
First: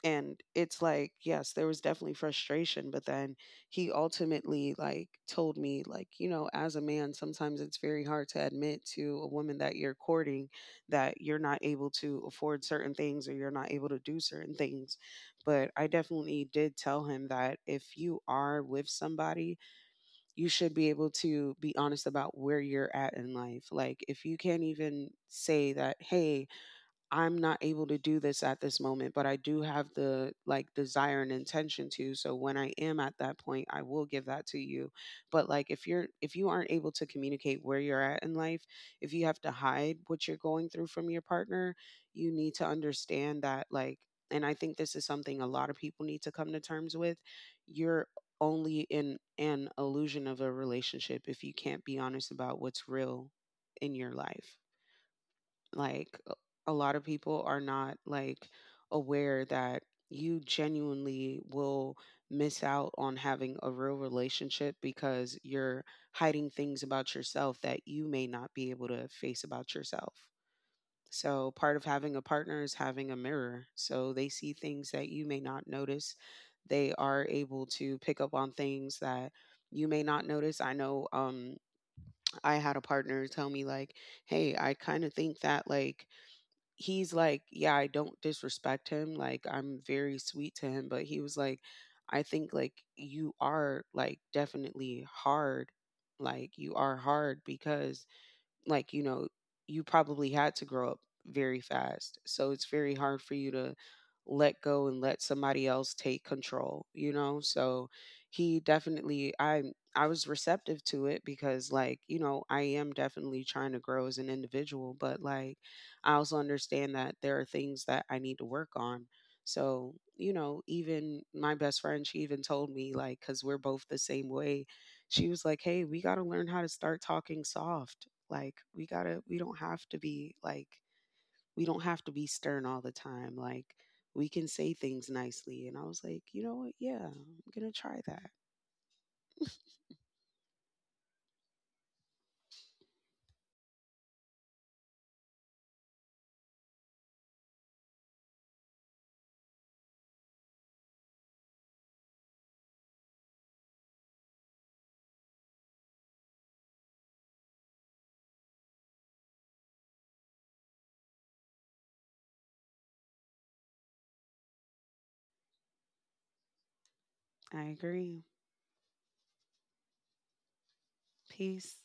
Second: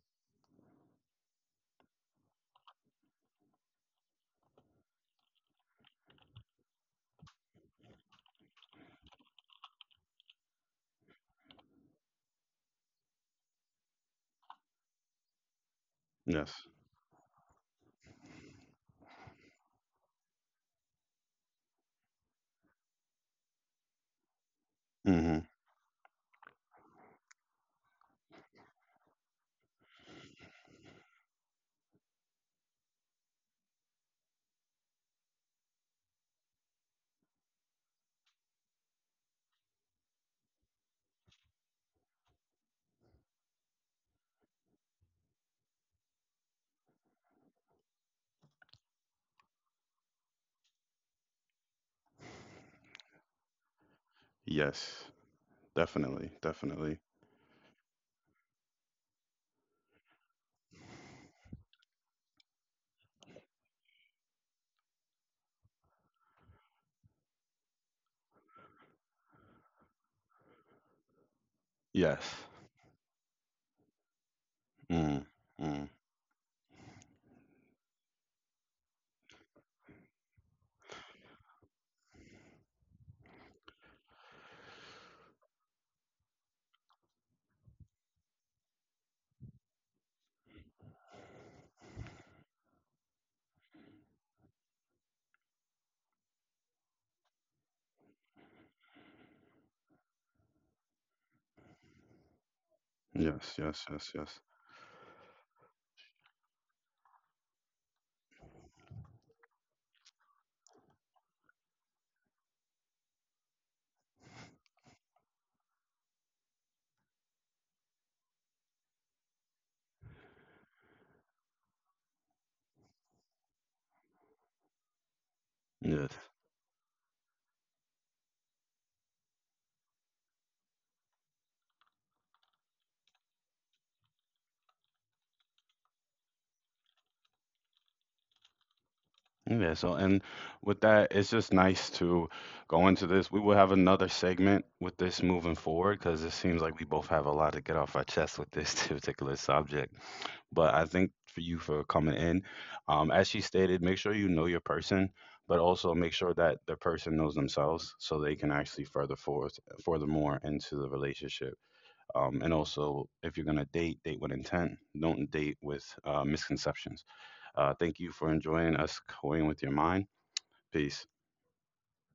[SPEAKER 1] and it's like, yes, there was definitely frustration, but then he ultimately like told me, like, you know, as a man, sometimes it's very hard to admit to a woman that you're courting that you're not able to afford certain things or you're not able to do certain things. But I definitely
[SPEAKER 2] Yes.
[SPEAKER 1] did tell him that if you are with somebody, you should be able to be honest about where you're at in life. Like, if you can't even
[SPEAKER 2] Mhm.
[SPEAKER 1] say that, hey, I'm not able to do this at this moment, but I do have the like desire and intention to, so when I am at that point, I will give that to you. But like if you aren't able to communicate where you're at in life, if you have to hide what you're going through from your partner, you need to understand that, like, and I think this is something a lot of people need to come to terms with. You're only in an illusion of a relationship if you can't be honest about what's real in your life.
[SPEAKER 2] Yes.
[SPEAKER 1] Like,
[SPEAKER 2] Definitely.
[SPEAKER 1] a lot
[SPEAKER 2] Definitely.
[SPEAKER 1] of people are not like aware that you genuinely will miss out on having a real relationship because you're hiding things about yourself that you may not be able to face about yourself. So, part of having
[SPEAKER 2] Yes.
[SPEAKER 1] a partner is having a mirror. So, they see things that
[SPEAKER 2] Mm.
[SPEAKER 1] you may not
[SPEAKER 2] Mm.
[SPEAKER 1] notice. They are able to pick up on things that you may not notice. I know, I had a partner tell me, like, hey, I kind of think that, like, he's like, yeah, I don't disrespect him. Like, I'm very sweet to him. But he was like, I think like you are like definitely hard. Like, you are hard because like you know you probably had to grow up very fast, so it's very hard for
[SPEAKER 2] Yes.
[SPEAKER 1] you to
[SPEAKER 2] Yes. Yes. Yes.
[SPEAKER 1] let go and let somebody else take control, you know. So he definitely, I was receptive to it because like you know I am definitely trying to grow as an individual, but like I also understand that there are things that I need to work on. So you know, even my best friend, she even told me, like, because we're both the same way, she was like, "Hey, we
[SPEAKER 2] Yes.
[SPEAKER 1] got to learn how to start talking soft." Like, we don't have to be like, we don't have to be stern all the time. Like, we can say things nicely. And I was like, you know what? Yeah, I'm gonna try that.
[SPEAKER 2] Yeah. So, and with that, it's just nice to go into this. We will have another segment with this moving forward because it seems like we both have a lot to get off our chest with this particular subject. But I think for you, for coming in, as she stated, make sure you know your person, but also make sure that the person knows themselves so they can actually further forth, furthermore into the relationship. And also, if you're gonna date, date with intent. Don't date with misconceptions.
[SPEAKER 1] I
[SPEAKER 2] Thank you for
[SPEAKER 1] agree.
[SPEAKER 2] enjoying us going with your mind. Peace.
[SPEAKER 1] Peace.